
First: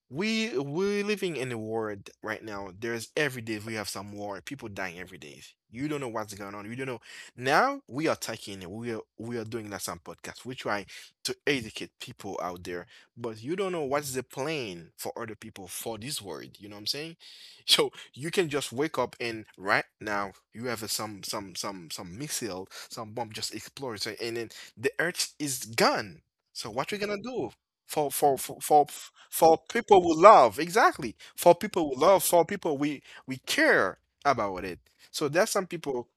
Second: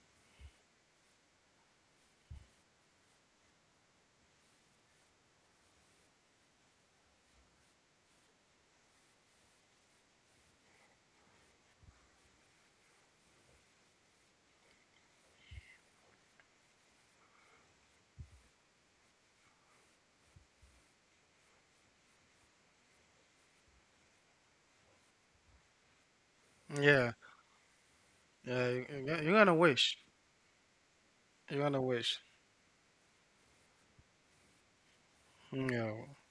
B: We we're living in a world right now. There's every day we have some war. People dying every day. You don't know what's going on. You don't know. Now we are taking it. We are doing that some podcast. We try to educate people out there, but you don't know what's the plan for other people for this world. You know what I'm saying? So you can just wake up and right now you have some missile, some bomb just explodes, and then the earth is gone. So what we
A: Yeah,
B: gonna do? for for
A: yeah.
B: for
A: you-
B: for
A: You're gonna
B: for
A: wish.
B: people who love, exactly,
A: You're gonna wish.
B: for people we care about it. So there's some
A: Yeah.
B: people,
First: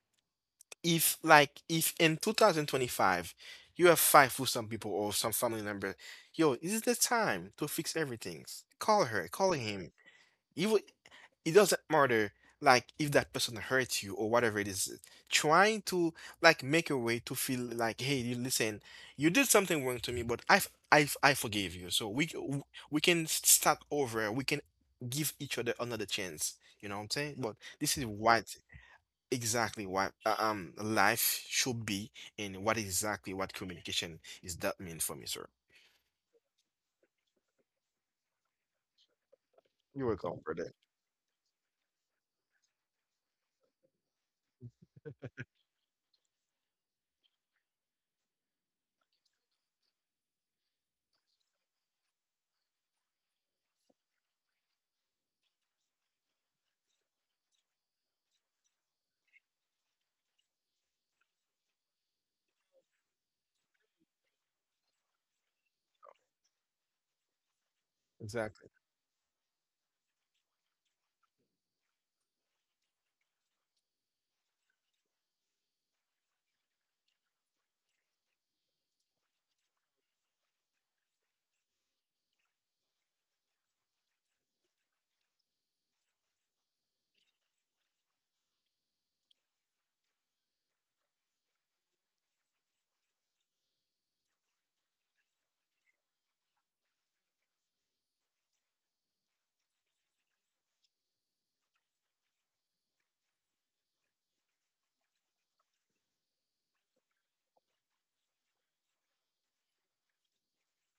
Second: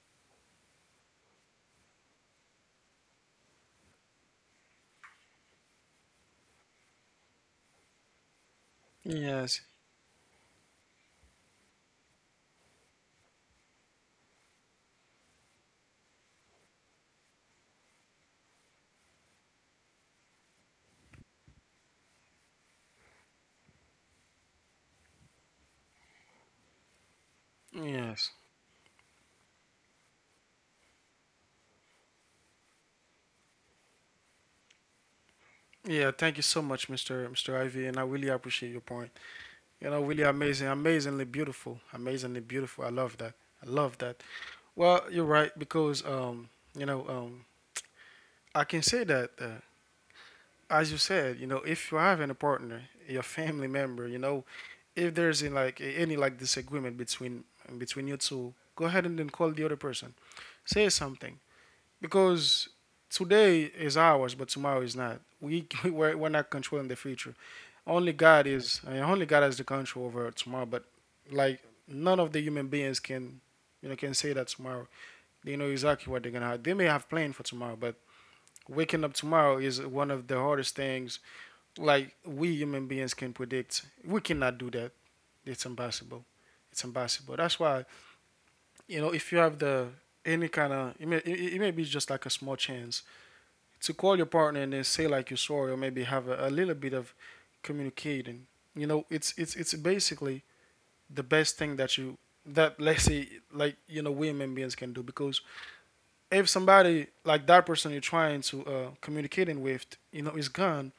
B: if in 2025 you have five with some people or some family member, yo, this is the time to fix everything. Call her, call
A: Yes.
B: him, you, it doesn't matter. Like if that person hurts you or whatever it is, trying to, like, make a way to feel like, hey, you listen, you did something wrong to me, but I forgave you, so we can start over, we can give each other another chance, you know what I'm saying? But this is
A: Yes.
B: what exactly what life should be, and what exactly what communication is, that mean for me, sir.
A: Yeah. Thank you so much, Mister Mister Ivy, and I really appreciate your point. You know,
B: You were
A: really
B: welcome,
A: amazing,
B: brother.
A: amazingly beautiful, amazingly beautiful. I love that. I love that. Well, you're right because you know, I can say that as you said, you know, if you have a partner, your family member, you know, if there's in like any like disagreement between between you two, go ahead and then call the other person. Say something because today is ours, but tomorrow is not. We we're not controlling the future. Only God
B: Exactly.
A: is I mean, only God has the control over tomorrow. But like none of the human beings can you know can say that tomorrow. They know exactly what they're gonna have. They may have planned for tomorrow, but waking up tomorrow is one of the hardest things. Like we human beings can predict. We cannot do that. It's impossible. It's impossible. That's why if you have the any kind of it may, it may be just like a small chance to call your partner and then say like you're sorry, or maybe have a little bit of communicating. It's basically the best thing that you that let's say women beings can do, because if somebody, like that person you're trying to communicating with is gone,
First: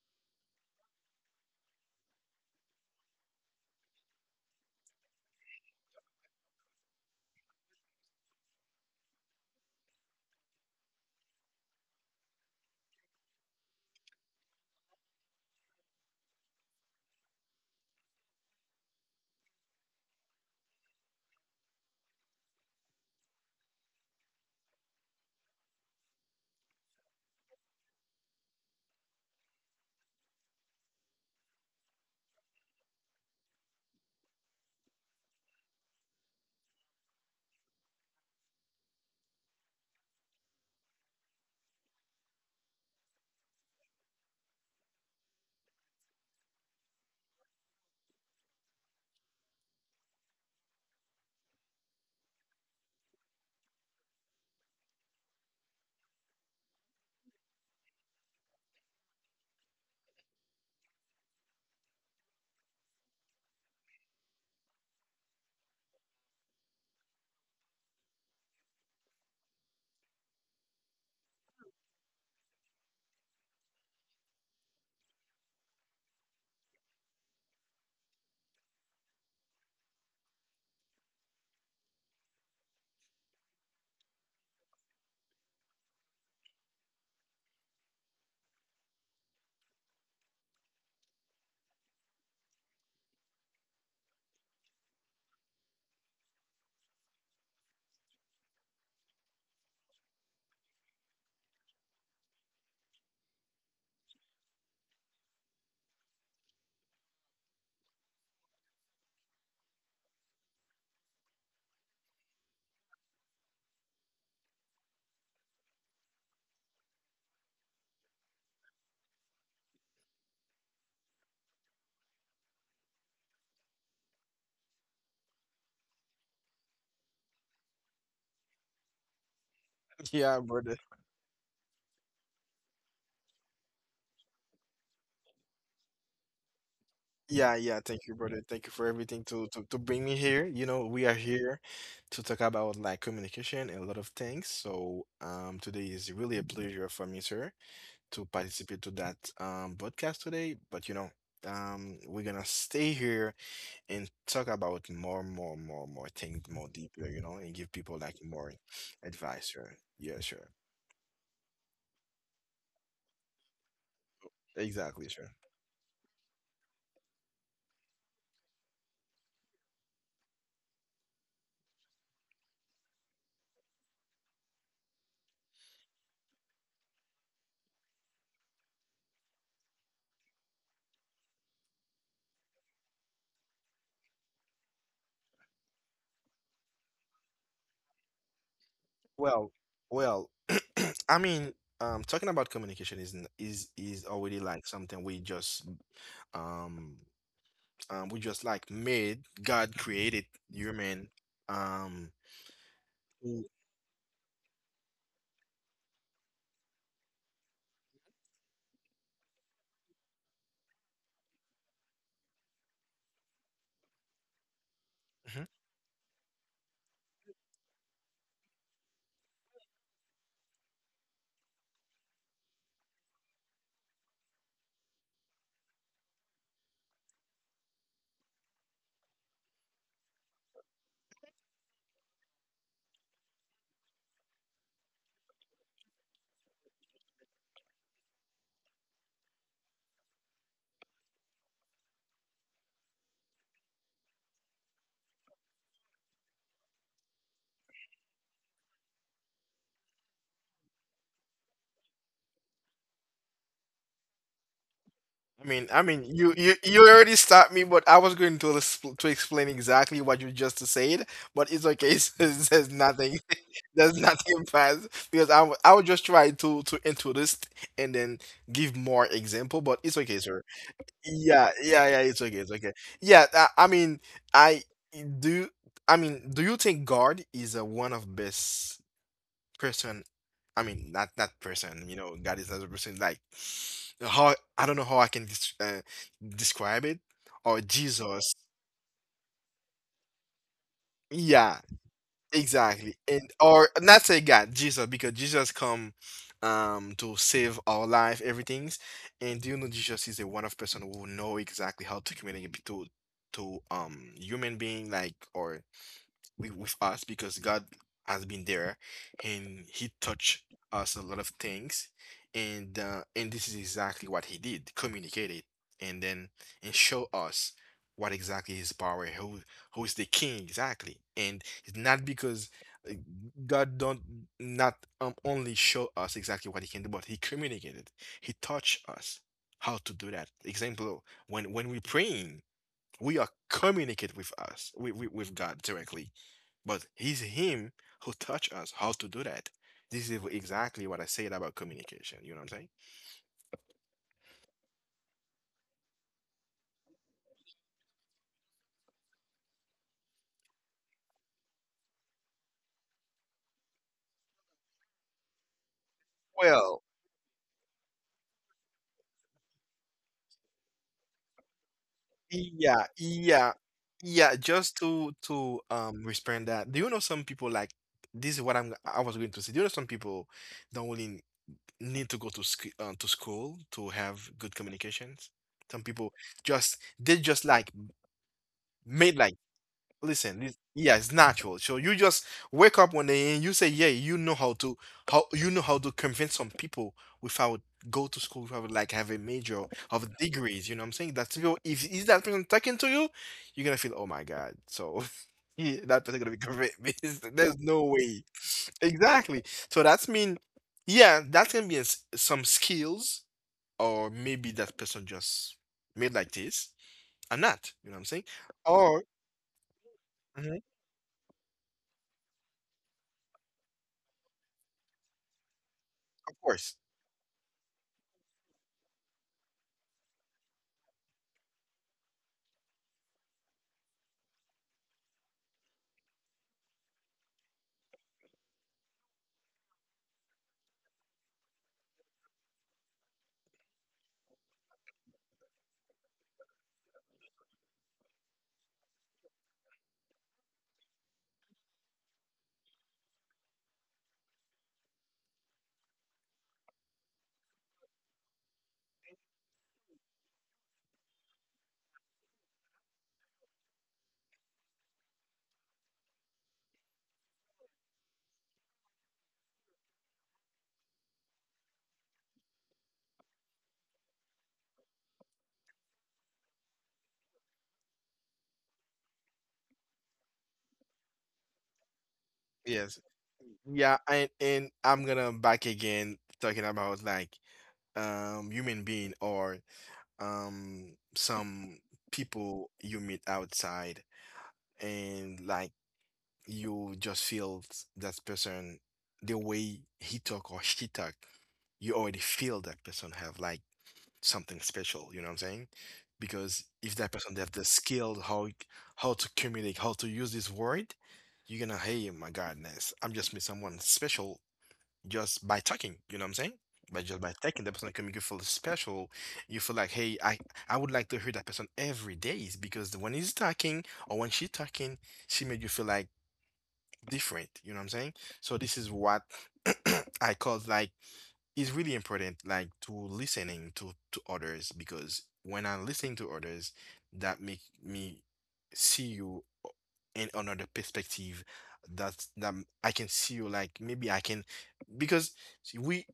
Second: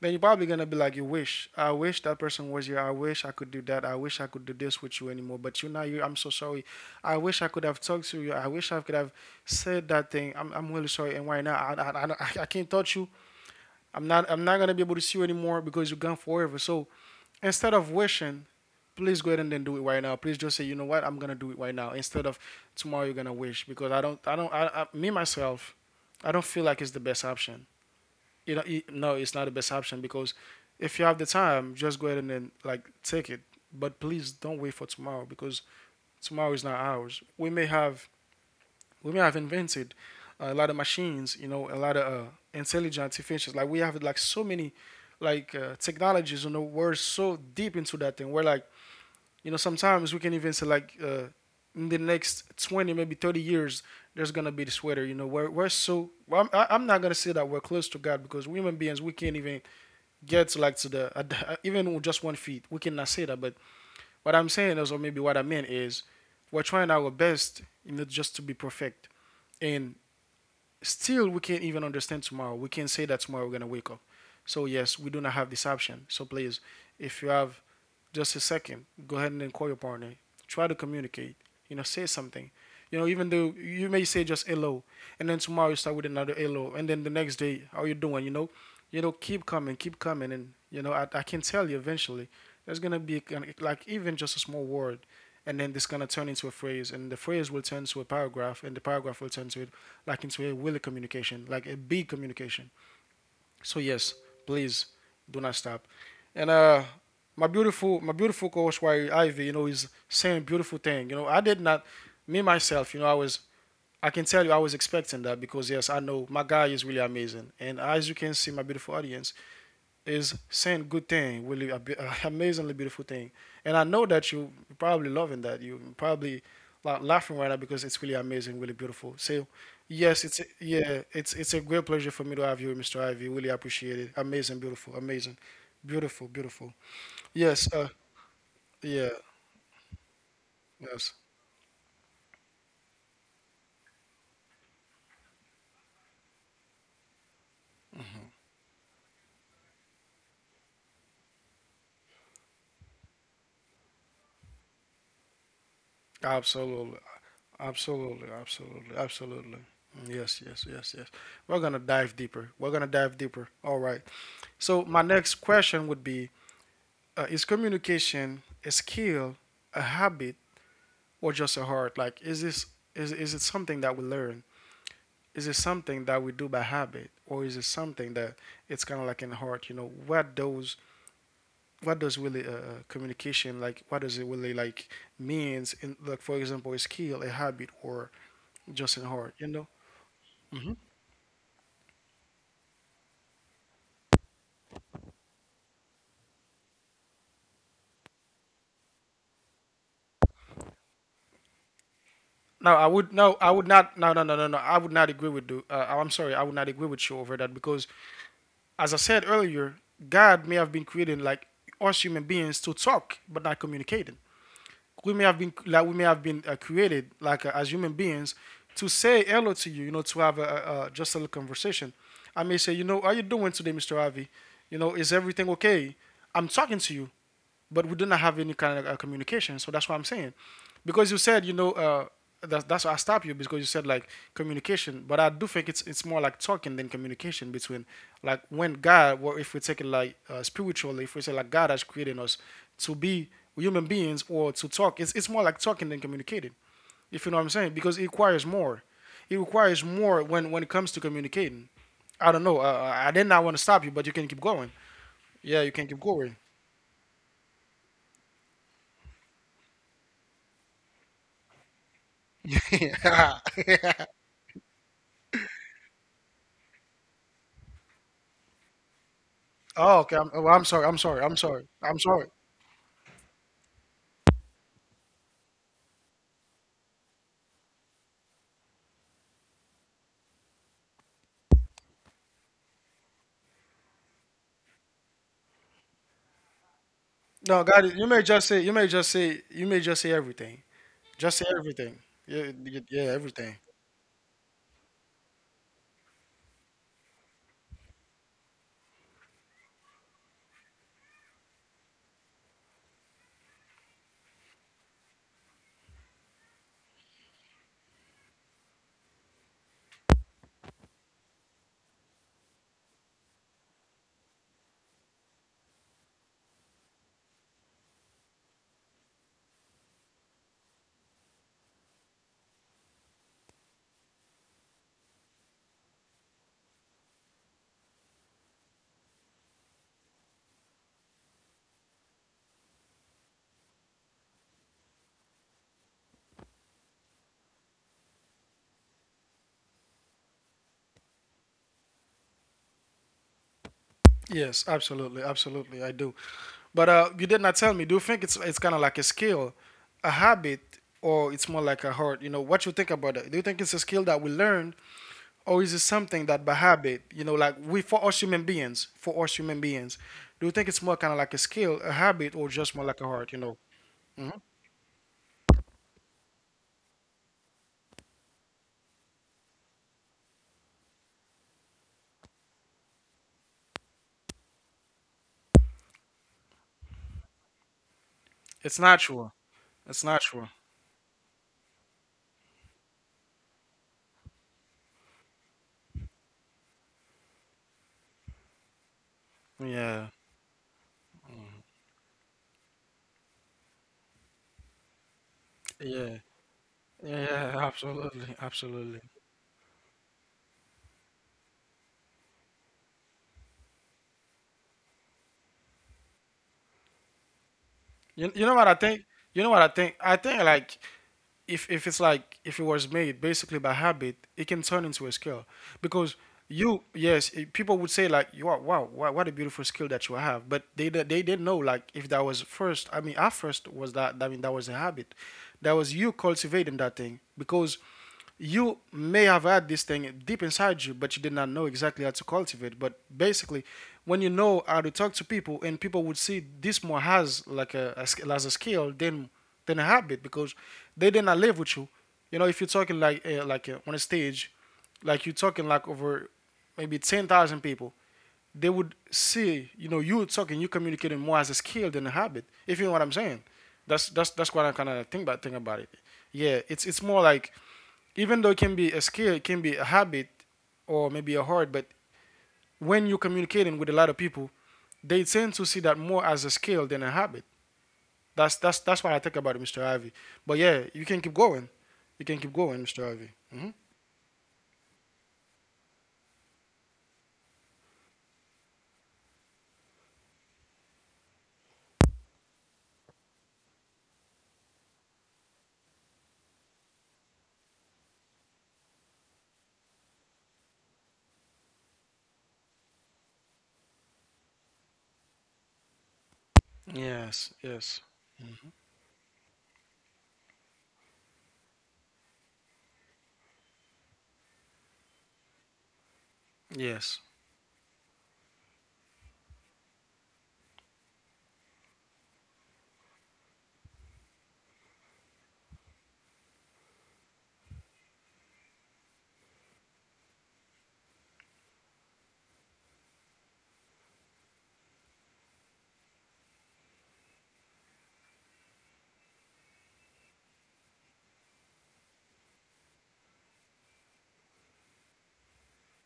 A: then you're probably gonna be like, you wish, I wish that person was here. I wish I could do that. I wish I could do this with you anymore, but you're not here. I'm so sorry. I wish I could have talked to you. I wish I could have said that thing. I'm really sorry. And why not? I can't touch you. I'm not gonna be able to see you anymore, because you're gone forever. So instead of wishing, please go ahead and then do it right now. Please just say, you know what, I'm gonna do it right now. Instead of tomorrow you're gonna wish, because I don't I don't I me myself, I don't feel like it's the best option. You know, it, no, it's not the best option, because if you have the time, just go ahead and then like take it. But please don't wait for tomorrow, because tomorrow is not ours. We may have women have invented a lot of machines, you know, a lot of intelligent artificials. Like we have like so many technologies. You know, we're so deep into that thing. We're like, you know, sometimes we can even say in the next 20, maybe 30 years, there's gonna be this weather. You know, we're so, well, I am not gonna say that we're close to God, because we human beings we can't even get to like to the even with just 1 foot. We cannot say that. But what I'm saying is, or maybe what I meant is, we're trying our best, you know, just to be perfect. And still we can't even understand tomorrow. We can't say that tomorrow we're gonna wake up. So yes, we do not have this option. So please, if you have just a second. Go ahead and call your partner. Try to communicate. You know, say something. You know, even though you may say just hello, and then tomorrow you start with another hello, and then the next day, how you doing? Keep coming, and you know, I can tell you, eventually there's gonna be like even just a small word, and then this gonna turn into a phrase, and the phrase will turn to a paragraph, and the paragraph will turn to it like into a really communication, like a big communication. So yes, please do not stop. And my beautiful coach, Why Ivy, you know, is saying beautiful thing. You know, I did not, me myself, you know, I was, I can tell you, I was expecting that, because yes, I know my guy is really amazing. And as you can see, my beautiful audience is saying good thing, really a amazingly beautiful thing. And I know that you probably loving that. You probably laughing right now, because it's really amazing, really beautiful. So yes,
B: Yeah, brother.
A: yeah, it's a great pleasure for me to have you, Mr. Ivy. Really appreciate it. Amazing, beautiful, beautiful.
B: Yeah,
A: Yes,
B: yeah. Thank you, brother. Thank you for
A: yeah,
B: everything to bring me here. You know, we are
A: yes,
B: here to talk about, like, communication and a lot of things. So, today is really a pleasure for me, sir, to participate to that podcast today. But you know, we're gonna stay here and talk about more things, more deeper,
A: absolutely,
B: you know, and give people like
A: absolutely,
B: more
A: absolutely,
B: advice,
A: absolutely.
B: sir. Yeah, sure.
A: Yes, yes, yes, yes. We're gonna dive deeper. We're gonna dive deeper. All right. So
B: Exactly,
A: my
B: sure.
A: next question would be, is communication a skill, a habit, or just a heart? Like, is it something that we learn? Is it something that we do by habit, or is it something that it's kind of like in the heart? You know, what does really communication like? What does it really like means? In like, for example, a skill, a habit, or just in heart? You
B: Well,
A: know.
B: well,
A: Hmm.
B: I mean, talking about communication is n- is already like something we just, um, we just, like, made, God created human, um.
A: No, I
B: Who-
A: would not. No, no, no, no, no. I would not agree with you. I'm sorry, I would not agree with you over that, because as I said earlier, God may have been created like us human beings to talk but not communicating.
B: Mhm.
A: We may have been created like as human beings to say hello to you, you know, to have a just a little conversation. I may say, you know, how you doing today, Mr. Avi? You know, is everything okay? I'm talking to you, but we did not have any kind of communication. So that's what I'm saying, because you said that's why I stopped you, because you said like communication, but I do think it's more like talking than communication between like when God, or if we take it like spiritually, if we say like God has created us to be human beings or to talk, it's more like talking than communicating. If you know what I'm saying, because it requires more. It requires more when it comes to communicating. I don't know. I did not want to stop you, but you can keep going.
B: I
A: Yeah, you
B: mean,
A: can
B: I
A: keep
B: mean,
A: going.
B: you already stopped me, but I was going to explain exactly what you just said, but it's okay. So it says nothing,
A: I
B: there's nothing past, because I was just trying to introduce and then give more example, but it's
A: Oh, okay.
B: okay,
A: I'm,
B: sir.
A: oh, I'm sorry. I'm sorry. I'm
B: Yeah,
A: sorry.
B: yeah,
A: I'm
B: yeah. It's
A: sorry.
B: okay. It's okay. Yeah, I mean, I, do. I mean, do you think God is a one of best person? I mean, not not person. You know, God is not a person. Like, how I don't know how I can describe it.
A: No,
B: Or
A: got it. You may
B: Jesus.
A: just say. You may just say. You may just say everything. Just say
B: Yeah.
A: everything. Yeah,
B: Exactly.
A: yeah,
B: And,
A: everything.
B: or not say God, Jesus, because Jesus come to save our life, everything's. And do you know Jesus is a one of person who know exactly how to communicate to human being, like, or with us, because God has been there and he touched us a lot of things, and this is exactly what he did, communicate it, and then, and show us what exactly his power, who is the king exactly, and it's not because, uh, God don't, not, only show us exactly what he can do, but he communicated, he touched us how to do that. Example, when we praying, we are communicate with us, with God directly, but he's him who taught us how to do that. This is exactly what I said about communication. You know what I'm saying?
A: Yes, absolutely, absolutely. I do. But you did not tell me. Do you think it's kind of like a skill, a habit, or it's more like a heart? You know, what you think about it? Do you think it's a skill that we learn, or is it something that by
B: Well,
A: habit? You know, like we for us human beings, for us human beings, do you think it's more kind of like a skill, a habit, or just
B: yeah,
A: more like a heart? You
B: yeah,
A: know, hmm,
B: yeah. Just to respond that. Do you know some people like, this is what I was going to say. Do you know some people don't really need to go to school to have good communications? Some people just, they just like
A: it's
B: made like,
A: natural. It's
B: listen,
A: natural.
B: this, yeah, it's natural. So you just wake up one day and you say, "Yeah, you know how to, how you know how to convince some people without go to school, without, like, have a major
A: Yeah.
B: of degrees." You know what I'm saying? That's people. If is that person talking to you, you're gonna feel, "Oh my God!" So yeah, that person
A: Yeah.
B: gonna be convinced. There's
A: Yeah,
B: no way.
A: absolutely. Absolutely.
B: Exactly. So that's mean, yeah, that can be a s some skills, or maybe that person just made like this. I'm not. You know what I'm saying?
A: You know what I
B: Or,
A: think? You know what I think? I think
B: mhm,
A: like if it was made basically by habit, it can turn into a skill, because
B: of course.
A: you yes people would say like, you are, wow, what a beautiful skill that you have, but they they didn't know like if that was first, I mean at first was that, I mean that was a habit, that was you cultivating that thing, because you may have had this thing deep inside you, but you did not know exactly how to cultivate. But basically, when you know how to talk to people, and people would see this more has like a as a skill than a habit, because they did not live with you. You know, if you're talking like on a stage, like you're talking like over maybe 10,000 people, they would see, you know, you talking, you communicating more as a skill than a habit. If you know what I'm saying, that's what I kind of think about it. Yeah, it's more like even though it can be a skill, it can be a habit or maybe a hard, but when you're communicating with a lot of people, they tend to see that more as a skill than a habit. That's what I think about it, Mr. Ivy. But yeah, you can keep going. You can keep going,
B: Yes.
A: Mr. Ivy. Hmm.
B: Yeah, and I'm gonna, back again talking about, like, human being, or some people you meet outside, and like, you just feel that person, the way he talk or she talk, you already feel that person have like something special, you know what I'm saying? Because if that person have
A: Yes,
B: the
A: yes,
B: skill, how to communicate, how to use this word, you're gonna, hey, my goodness, I'm just meet someone special just by talking, you know what I'm saying? But just
A: yes.
B: by talking, the person can make you feel special. You feel like, hey, I would like to hear that person every day, is because when he's talking or when she's talking, she made you feel like different. You know what I'm saying? So this is what, I call like, is really important, like, to listening to others, because when I'm listening to others, that make me see you and another perspective, that I can see you, like, maybe I can, because see, we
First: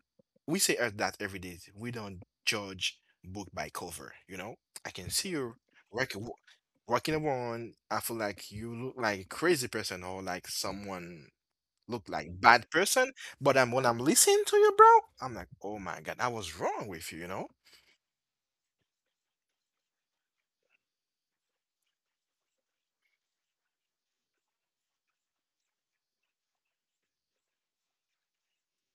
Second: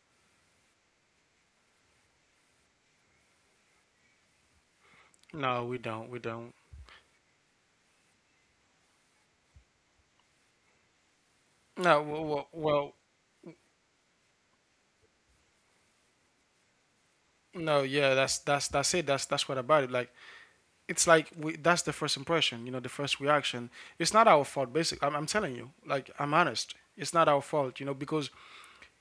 B: say, that every day we don't judge book by cover, you know. I can see you,
A: No, we don't. We
B: working
A: don't.
B: walking around, I feel like you look like a crazy person or like someone
A: No,
B: look like
A: well,
B: bad
A: well,
B: person, but I'm when I'm listening to you, bro, I'm like, oh my God, I was wrong with you, you know.
A: no, yeah. That's it. That's what about it. Like it's like we, that's the first impression. You know, the first reaction. It's not our fault. Basically, I'm telling you. Like I'm honest. It's not our fault. You know, because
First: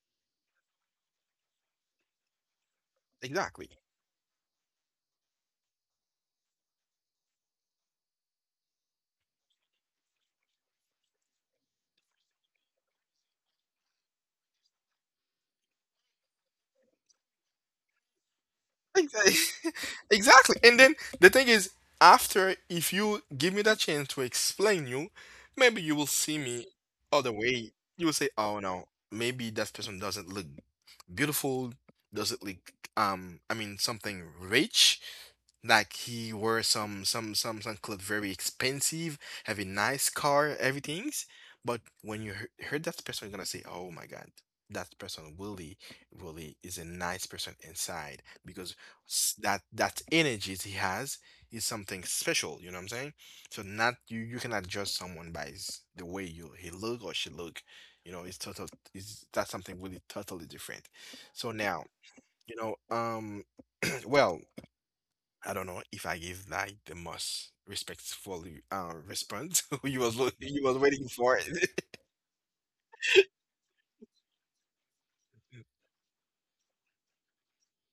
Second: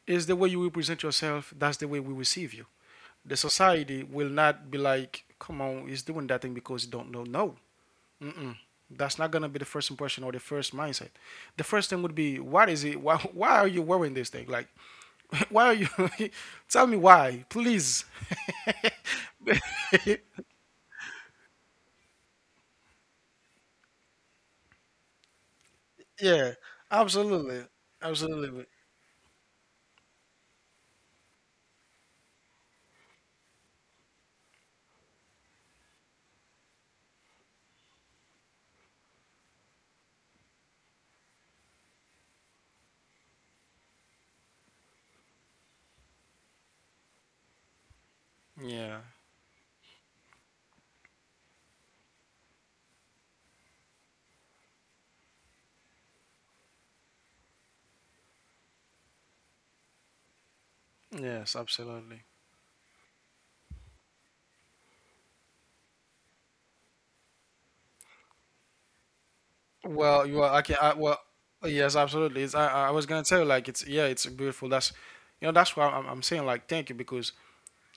A: is the way you will present yourself, that's the way we receive you. The
B: Exactly.
A: society will not be like, come on, he's doing that thing because he don't know. No. Mm-mm. That's not going to be the first impression or the first mindset. The first thing would be, what is it? Why are you wearing this thing? Like, why are you? tell me why, please.
B: Exa- Exactly. And then the thing is, after, if you give me that chance to explain you, maybe you will see
A: yeah,
B: me other
A: absolutely.
B: way. You will say, "Oh
A: Absolutely.
B: no, maybe that person doesn't look beautiful, doesn't like, I mean, something rich, like, he wore some clothes very expensive, have a nice car, everything's, but when you heard that person, you're gonna say, oh my God, that person really, really is a nice person inside, because
A: Yeah.
B: that energy he has is something special, you know what I'm saying?" So, not, you cannot judge someone by his, the way you he look or she look, you know, it's total, is that's something really totally different. So
A: Yes,
B: now,
A: absolutely.
B: you know, well, I don't know if I give like the most respectful, response you was,
A: Well, you
B: you
A: are
B: was
A: okay.
B: waiting
A: Well,
B: for it.
A: yes, absolutely. It's, I was gonna tell you, like it's, yeah, it's beautiful. That's that's why I'm saying like thank you, because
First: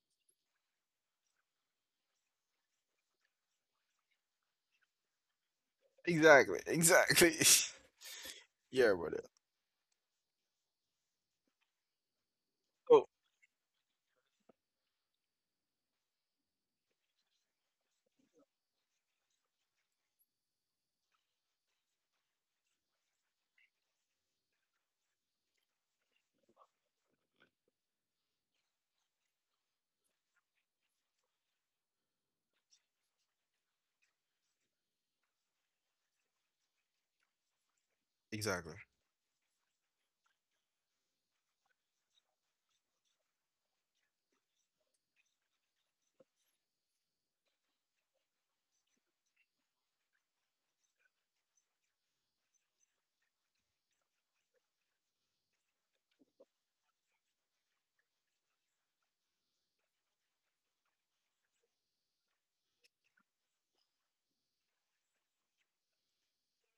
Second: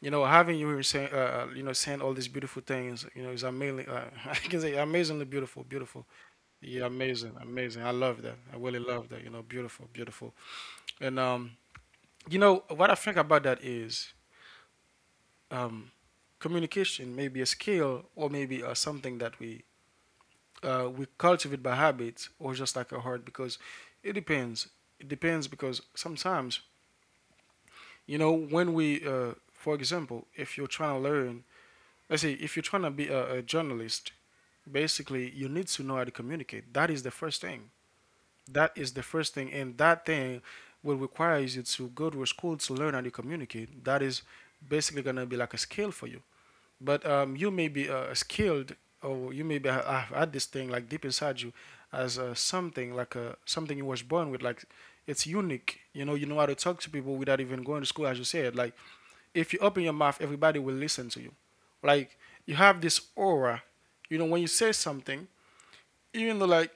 A: you know having you here saying you know saying all these beautiful things, you know, is amazing. I can say amazingly beautiful, beautiful.
B: Exactly,
A: Yeah,
B: exactly.
A: amazing, amazing. I love that. I really
B: Yeah,
A: love
B: brother.
A: that. You know, beautiful, beautiful. And you know what I
B: Oh,
A: think about that is um, communication may be a skill or maybe something that we cultivate by habit or just like a heart because it depends. It depends because sometimes, you know, when we, for example, if you're trying to learn, let's say if you're trying to be a journalist, basically you need to know how to communicate. That is the first thing.
B: exactly,
A: That is the first thing. And that thing will require you to go to a school to learn how to communicate. That is basically going to be like a skill for you, but you may be skilled, or you may be have had this thing like deep inside you as something, like something you was born with, like it's unique. You know how to talk to people without even going to school, as you said. Like, if you open your mouth, everybody will listen to you. Like, you have this aura. You know, when you say something, even though like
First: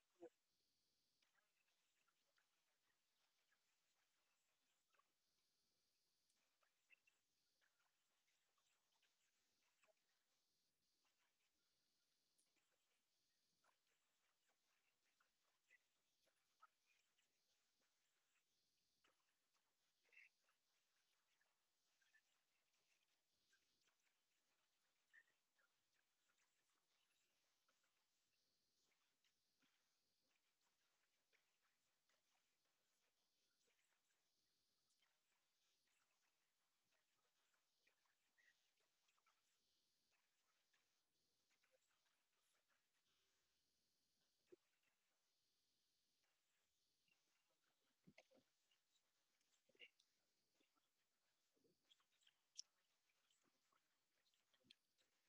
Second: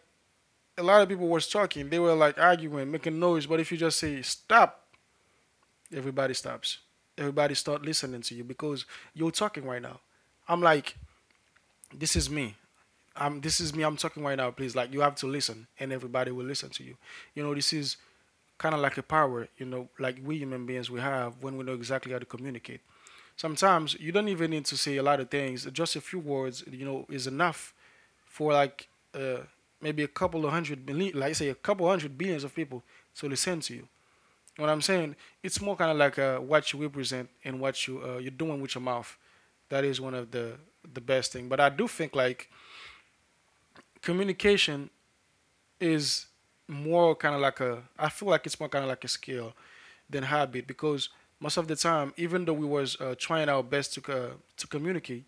A: a lot of people was talking, they were like arguing, making noise, but if you just say stop, everybody stops, everybody start listening to you because you're talking right now. I'm like, this is me, this is me, I'm talking right now, please. Like, you have to listen, and everybody will listen to you. You know, this is kind of like a power, you know, like we human beings we have when we know exactly how to communicate. Sometimes you don't even need to say a lot of things, just a few words, you know, is enough for like uh, maybe a couple of 100 million, like say a couple 100 billions of people to listen to you. You know what I'm saying? It's more kind of like what you represent and what you're doing with your mouth. That is one of the best thing. But I do think like communication is more kind of like a, I feel like it's more kind of like a skill than habit because most of the time, even though we was trying our best to communicate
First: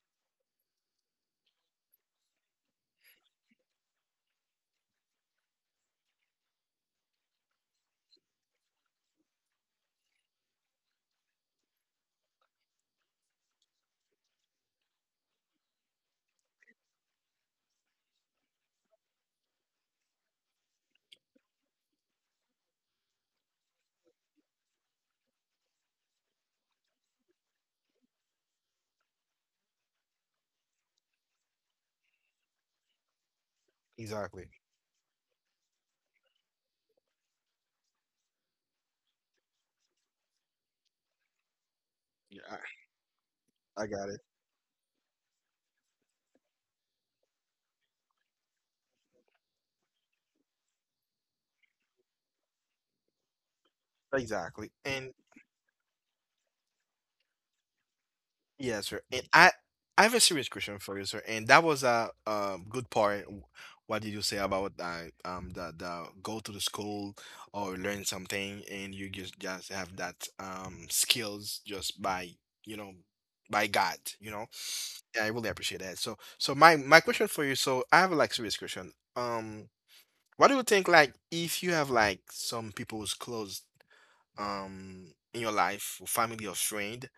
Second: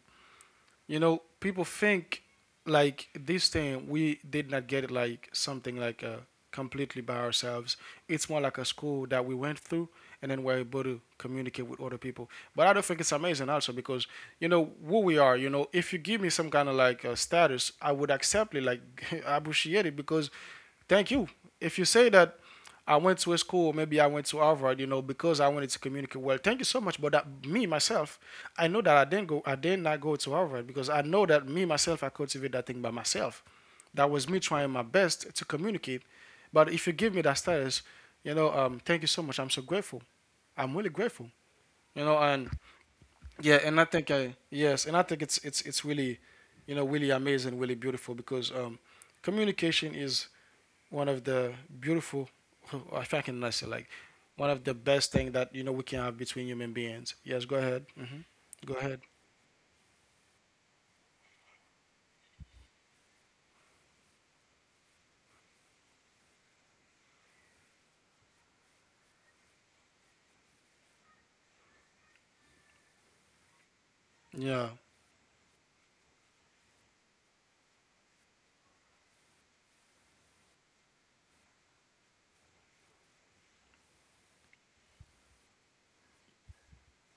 A: you know, people think like this thing we did not get it, like something like completely by ourselves. It's more like a school that we went through, and then we're able to communicate with other people. But I don't think it's amazing also because you know who we are. You know, if you give me some kind of like status, I would accept it. Like, I appreciate it because thank you. If you say that I went to a school, maybe I went to Harvard, you know, because I wanted to communicate well. Thank you so much. But that me myself, I know that I did not go to Harvard because I know that me myself, I cultivate that thing by myself. That was me
B: exactly.
A: trying my best to communicate. But if you give me that status, you know, thank you so much. I'm so grateful. I'm really grateful. You know,
B: Yeah,
A: and
B: I,
A: yeah, and I
B: I got
A: think
B: it.
A: I yes, and I think it's really, you know, really amazing, really beautiful because communication is one of the beautiful, if I can nice say like, one of
B: Exactly.
A: the
B: And
A: best thing that you know we can have between human beings. Yes, go ahead. Hmm. Go
B: yeah,
A: ahead.
B: sir. And I have a serious question for you, sir. And that was a good part. What did you say about the go to the school or learn something, and you just have that skills just by, you know, by God, you know?
A: Yeah.
B: Yeah, I really appreciate that. So, my question for you, so I have a, like, serious question. What do you think, like, if you have like some people's close, in your life, family or friend,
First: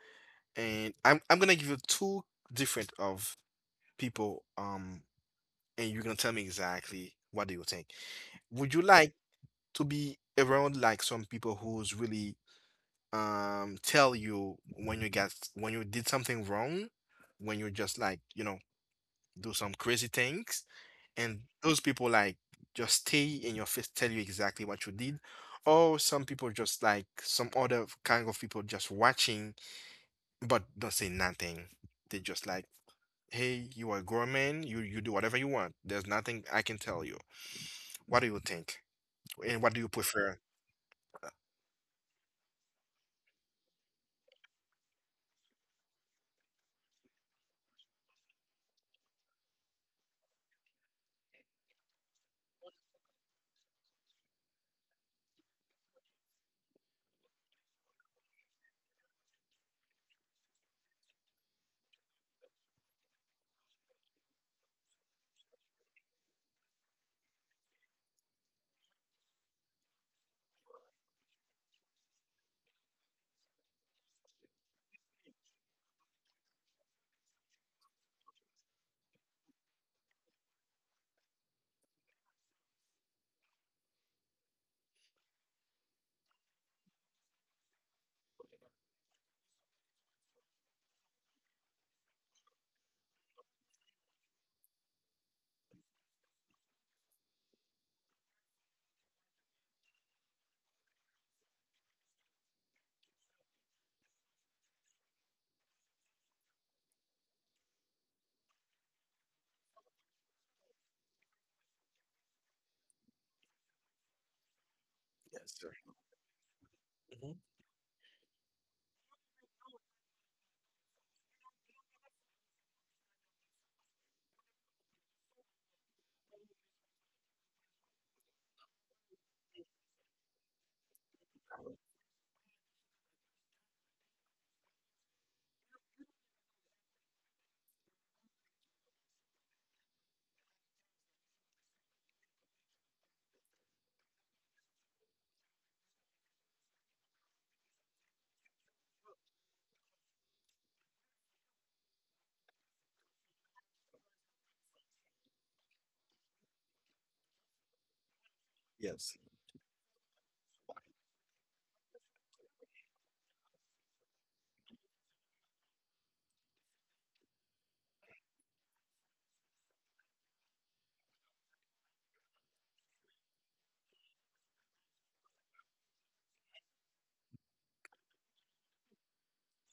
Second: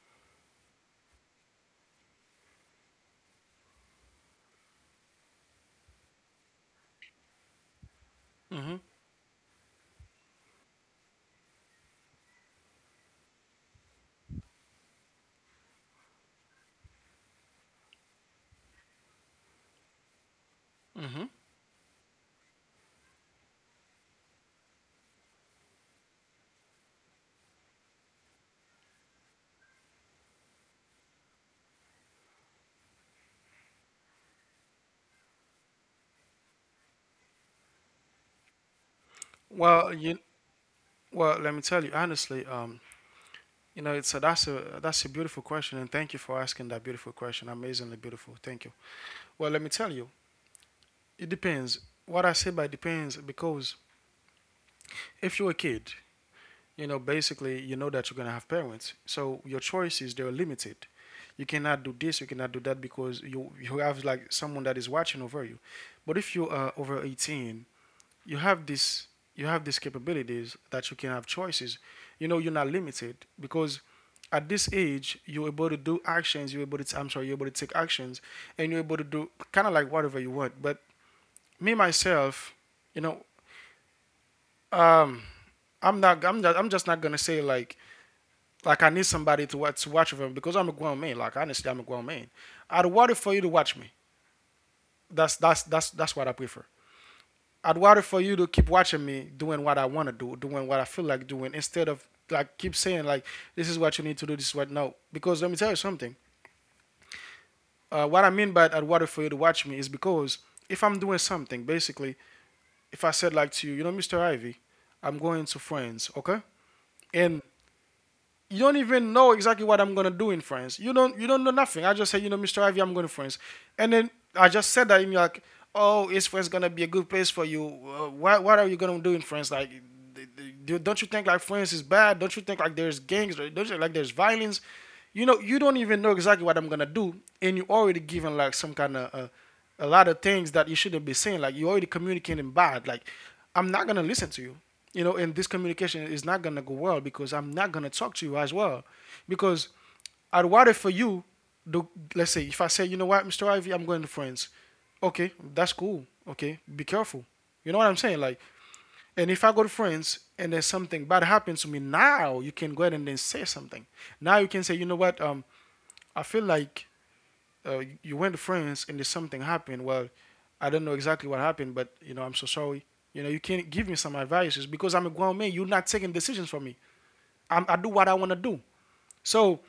B: and I'm gonna give you two different of people, and you're gonna tell me exactly what do you think. Would
A: Hmm.
B: you like to be around like some people who's really, tell you when you, get when you did something wrong, when you just, like, you know, do some crazy things,
A: Hmm.
B: and those people, like, just stay in your face, tell you exactly what you did, or some people just like some other kind of people, just watching but don't say nothing. They just like, hey, you are a grown man. You do whatever you want. There's nothing I can tell you. What do you think? And what do you
A: Well, you
B: prefer?
A: well, let me tell you honestly. You know, it's a, that's a that's a beautiful question, and thank you for asking that beautiful question. Amazingly beautiful. Thank you. Well, let me tell you, it depends. What I say by depends, because if you're a kid, you know, basically, you know that you're going to have parents. So your choices, they're limited. You cannot do this, you cannot do that because you have like someone that is watching over you. But if you are over 18, you have this you have these capabilities that you can have choices. You know, you're not limited because at this age you're able to do actions, you're able to, I'm sorry, you're able to take actions, and you're able to do kind of like whatever you want. But me myself, you know, um I'm just not going to say like I need somebody to watch over me because I'm a grown man. Like, honestly, I'm a grown man. I'd rather for you to watch me. That's what I prefer. I'd rather for you to keep watching me doing what I want to do, doing what I feel like doing, instead of like keep saying like, this is what you need to do, this is what, no. Because let me tell you something. What I mean by I'd rather for you to watch me is because if I'm doing something, basically, if I said like to you, you know, Mr. Ivy, I'm going
B: Yes,
A: to
B: sir.
A: France, okay?
B: Hmm.
A: And you don't even know exactly what I'm gonna do in France. You don't know nothing. I just say, you know, Mr. Ivy, I'm going to France, and then I just said that, and you're like, oh, is France gonna be a good place for you? What are you gonna do in France? Like, don't you think like France is bad? Don't you think like there's gangs? Don't you think like there's violence? You know, you don't even know exactly what I'm gonna do, and you already given like some kind of a lot of things that you shouldn't be saying. Like, you already communicating bad. Like, I'm not gonna listen to you, you know, and this communication is not gonna go well because I'm not gonna talk to you as well. Because I'd rather for you, the, let's say, if I say, you know what, Mr. Ivy, I'm going to friends. Okay, that's cool. Okay, be careful. You know what I'm saying? Like,
B: Yes,
A: and if I go to friends and there's something bad happens to me, now you can go ahead and then say something. Now you can say, you know what, I feel like went to France and there's something happened. Well, I don't know exactly what happened, but you know, I'm so sorry. You know, you can't give me some advices because I'm a grown man. You're not taking decisions for me. I do what I want to do. So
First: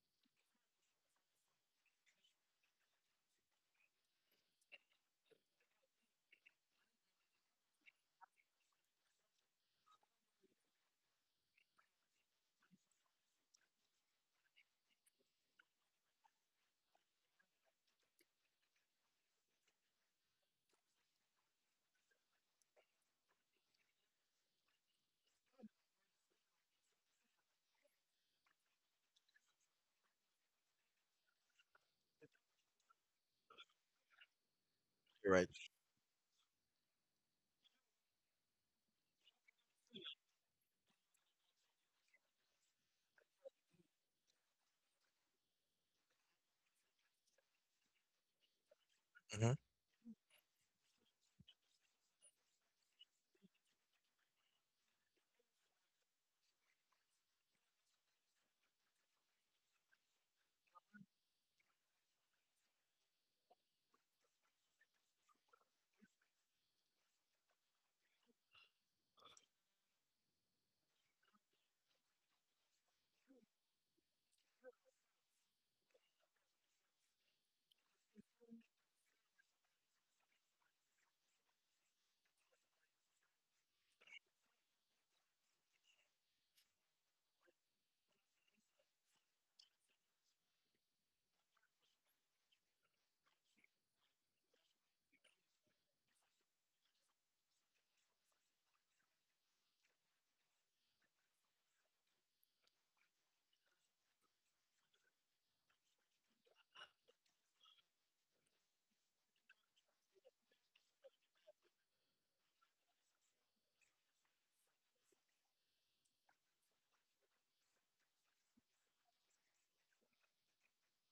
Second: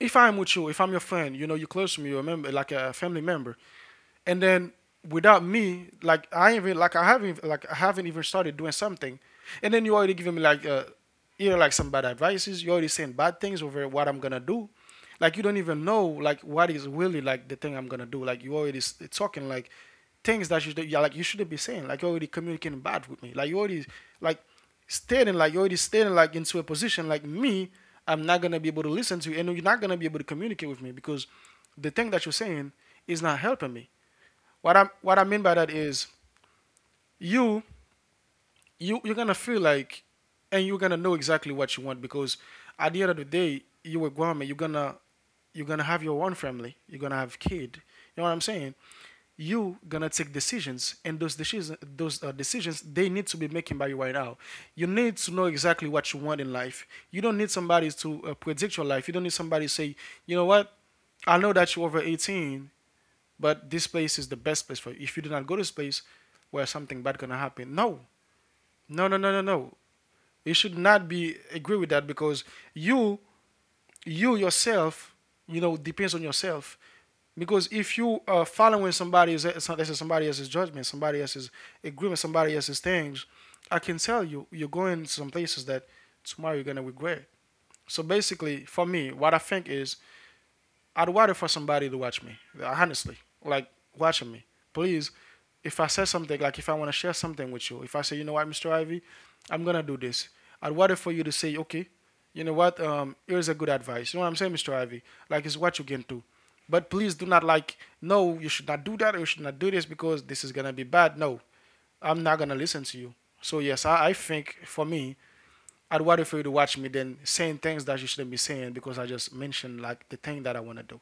A: if I'm with you, if I'm your friend, you know, you're close to me, you're a member, like a family member, and then without me, like I even like I haven't even started doing something, and then you already giving me like you know like some bad advices. You already saying bad things over what I'm gonna do. Like, you don't even know like what is really like the thing I'm gonna do. Like, you already talking like things that you shouldn't be saying. Like, you already communicating bad with me. Like, you already like stating like into a position like me. I'm not gonna be able to listen to you, and you're not gonna be able to communicate with me because the thing that you're saying is not helping me. What I
B: you're
A: mean
B: right.
A: by that is you you're gonna feel like, and you're gonna know exactly what you want because at the end of the day, you were grandma. You're gonna have your own family. You're gonna have kid. You know what I'm saying?
B: Hmm.
A: You gonna take decisions, and those decisions they need to be making by you right now. You need to know exactly what you want in life. You don't need somebody to predict your life. You don't need somebody to say, you know what, I know that you're over 18, but this place is the best place for you. If you do not go to this place, where something bad gonna happen, no, no, no, no, no, no. You should not be agree with that because you, you yourself, you know, depends on yourself. Because if you are following somebody else's judgment, somebody else's agreement, somebody else's things, I can tell you, you're going to some places that tomorrow you're gonna regret. So basically, for me, what I think is I'd wait for somebody to watch me, honestly, like watching me. Please, if I say something, like if I want to share something with you, if I say, you know what, Mr. Ivy, I'm gonna do this. I'd wait for you to say, okay, you know what, here's a good advice. You know what I'm saying, Mr. Ivy? Like, it's what you can do. But please do not, like, no, you should not do that or you should not do this because this is gonna be bad. No, I'm not gonna listen to you. So yes, I think for me, I'd rather for you to watch me than saying things that you shouldn't be saying because I just mentioned like the thing that I want to do.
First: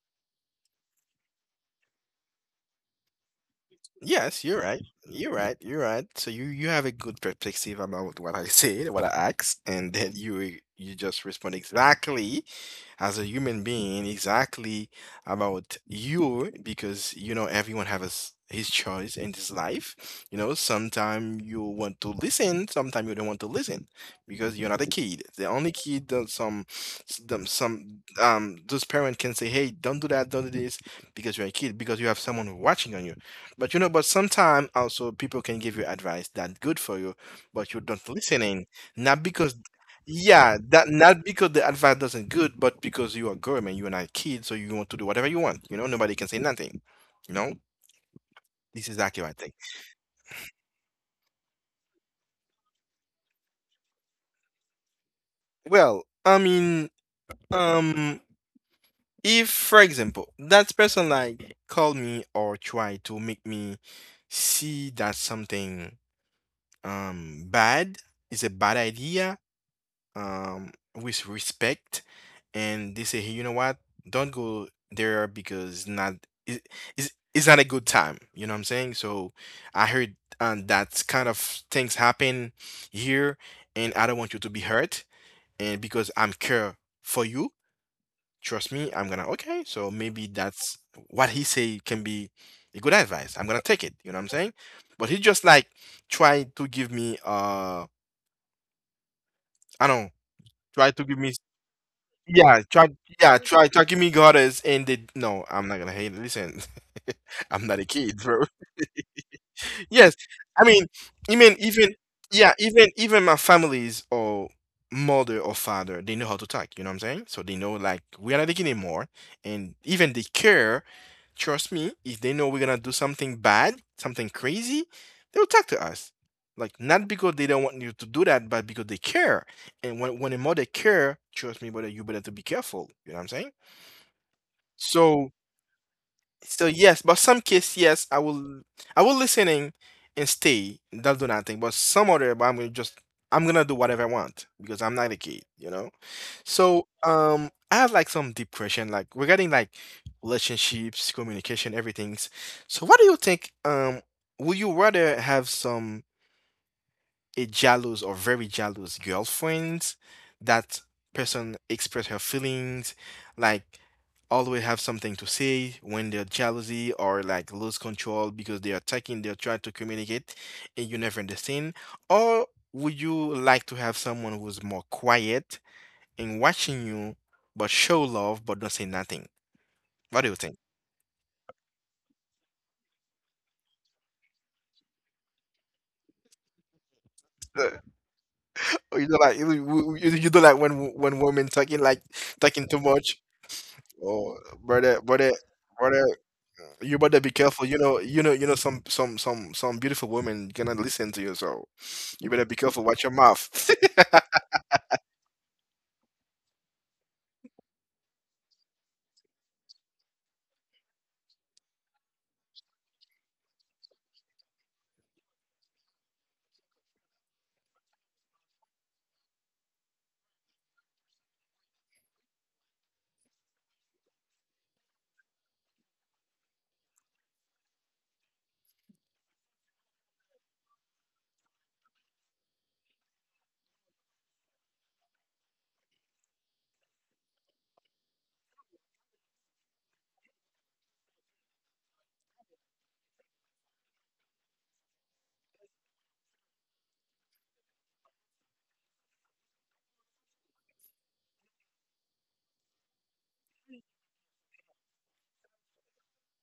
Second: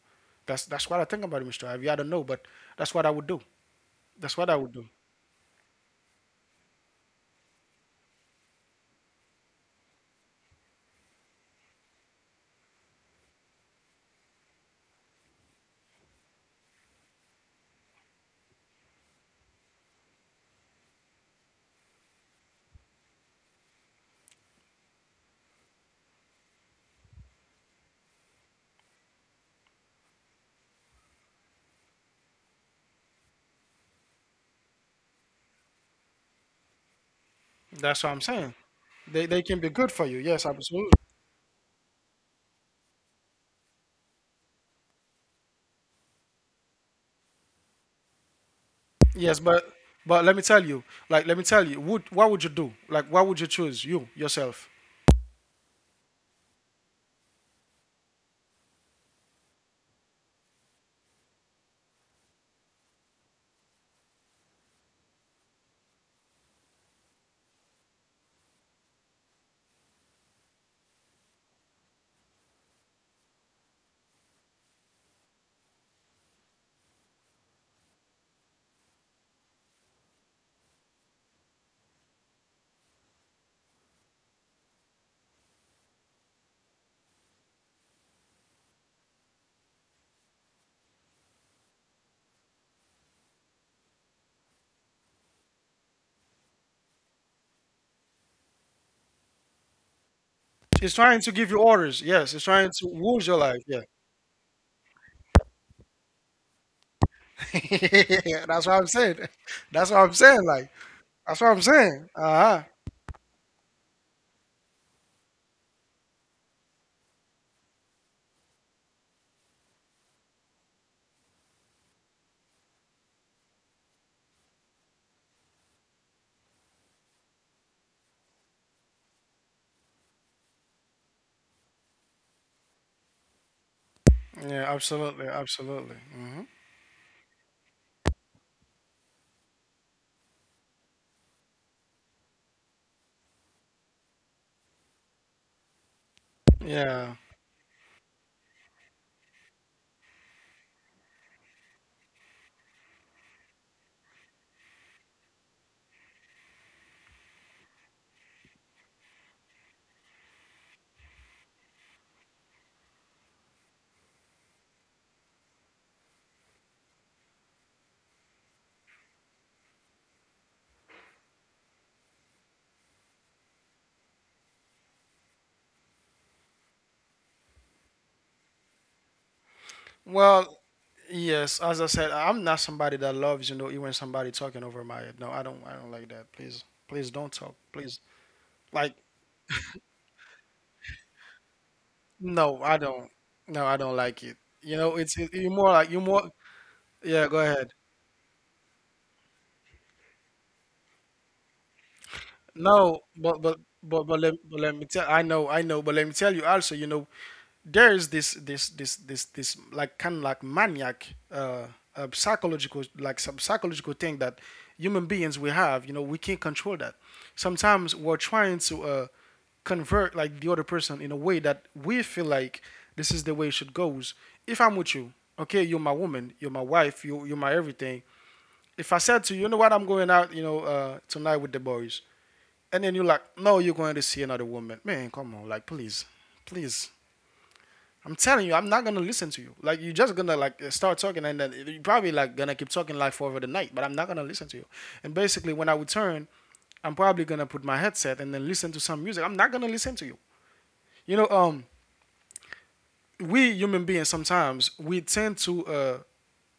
A: That's what I think about it, Mr. Ivy. I don't know, but that's what I would do. That's
B: Yes,
A: what
B: you're
A: I would
B: right.
A: do.
B: You're right. You're right. So you, have a good perspective about what I said, what I asked, and then you, just respond exactly as a human being, exactly, about you, because you know everyone have his choice in this life. You know, sometime you want to listen, sometime you don't want to listen, because you're not a kid. The only kid that some, some those parent can say, "Hey, don't do that, don't do this," because you're a kid, because you have someone watching on you. But you know, but sometimes also people can give you advice that good for you, but you
A: That's
B: don't
A: what I'm saying.
B: listening,
A: They
B: not
A: they can
B: because,
A: be good for you. Yes,
B: yeah,
A: absolutely.
B: that not because the advice doesn't good, but because you are government, you are not kid, so you want to do whatever you want. You know, nobody can say nothing. You know, this is exactly what
A: Yes,
B: I think.
A: but let me tell you, like let me tell you, would what would you do? Like what would you choose? You yourself.
B: Well, I mean, um, if for example that person, like, called me or tried to make me see that something bad is a bad idea, with respect, and they say, hey, you know what? Don't go there, because, not, it, it's not a good time. You know what I'm saying? So I heard, that kind of things happen here, and I don't want you to be hurt, and because I'm care for you, trust me, I'm gonna, okay. So maybe that's what he say can be a good advice. I'm gonna take it. You know what I'm saying? But he just like trying to give me, I don't know,
A: It's
B: try to
A: trying
B: give
A: to
B: me,
A: give you orders. Yes, it's
B: yeah,
A: trying to
B: try,
A: rules your
B: yeah,
A: life.
B: try,
A: Yeah,
B: try. Give me goddess, and they, no, I'm not gonna hate it. Listen, I'm not a kid, bro.
A: that's what I'm saying. That's what
B: Yes,
A: I'm saying.
B: I
A: Like
B: mean,
A: that's what I'm
B: even,
A: saying. Uh
B: yeah,
A: huh.
B: even my families, or mother, or father, they know how to talk. You know what I'm saying? So they know like we are not taking it more, and even they care. Trust me, if they know we're gonna do something bad, something crazy, they'll talk to us. Like not because they don't want you to do that, but because they care. And when a mother care, trust me, brother, you better to be careful. You know what I'm saying?
A: Yeah, absolutely,
B: So
A: absolutely. Hmm.
B: so yes, but some case yes, I will listen in and stay. They'll do nothing. But some other, but I'm gonna do whatever I want because I'm not a kid, you know. So
A: Yeah.
B: I have like some deep question like regarding like relationships, communication, everything. So what do you think? Will you rather have some a jealous or very jealous girlfriend, that person express her feelings, like always have something to say when they're jealousy or like lose control because they are attacking, they're trying to communicate and you never understand? Or would you like to have someone who's more quiet and watching you but show love but don't say nothing? What do you
A: Well,
B: think?
A: yes. As I said, I'm not somebody that loves, you know, even somebody talking over my head. No, I don't. I don't like that. Please, please don't talk.
B: Uh,
A: Please, like,
B: You don't like you don't like when women talking like
A: no,
B: talking
A: I
B: too
A: don't.
B: much.
A: No, I don't like it.
B: Oh,
A: You know,
B: brother,
A: it's it,
B: brother,
A: you more like you
B: brother,
A: more.
B: you
A: Yeah,
B: better
A: go
B: be
A: ahead.
B: careful. You know. Some beautiful women gonna listen to you. So you better be careful.
A: No,
B: Watch your mouth.
A: but let me tell. I know, but let me tell you also. You know, there is this this this this this like kind of like maniac, psychological like some psychological thing that human beings we have. You know, we can't control that. Sometimes we're trying to convert like the other person in a way that we feel like this is the way it should goes. If I'm with you, okay, you're my woman, you're my wife, you you're my everything. If I said to you, you know what, I'm going out, you know, tonight with the boys, and then you're like, no, you're going to see another woman. Man, come on, like, please, please. I'm telling you, I'm not gonna listen to you. Like, you're just gonna like start talking, and then you're probably like gonna keep talking like for over the night. But I'm not gonna listen to you. And basically, when I return, I'm probably gonna put my headset and then listen to some music. I'm not gonna listen to you. You know, we human beings sometimes we tend to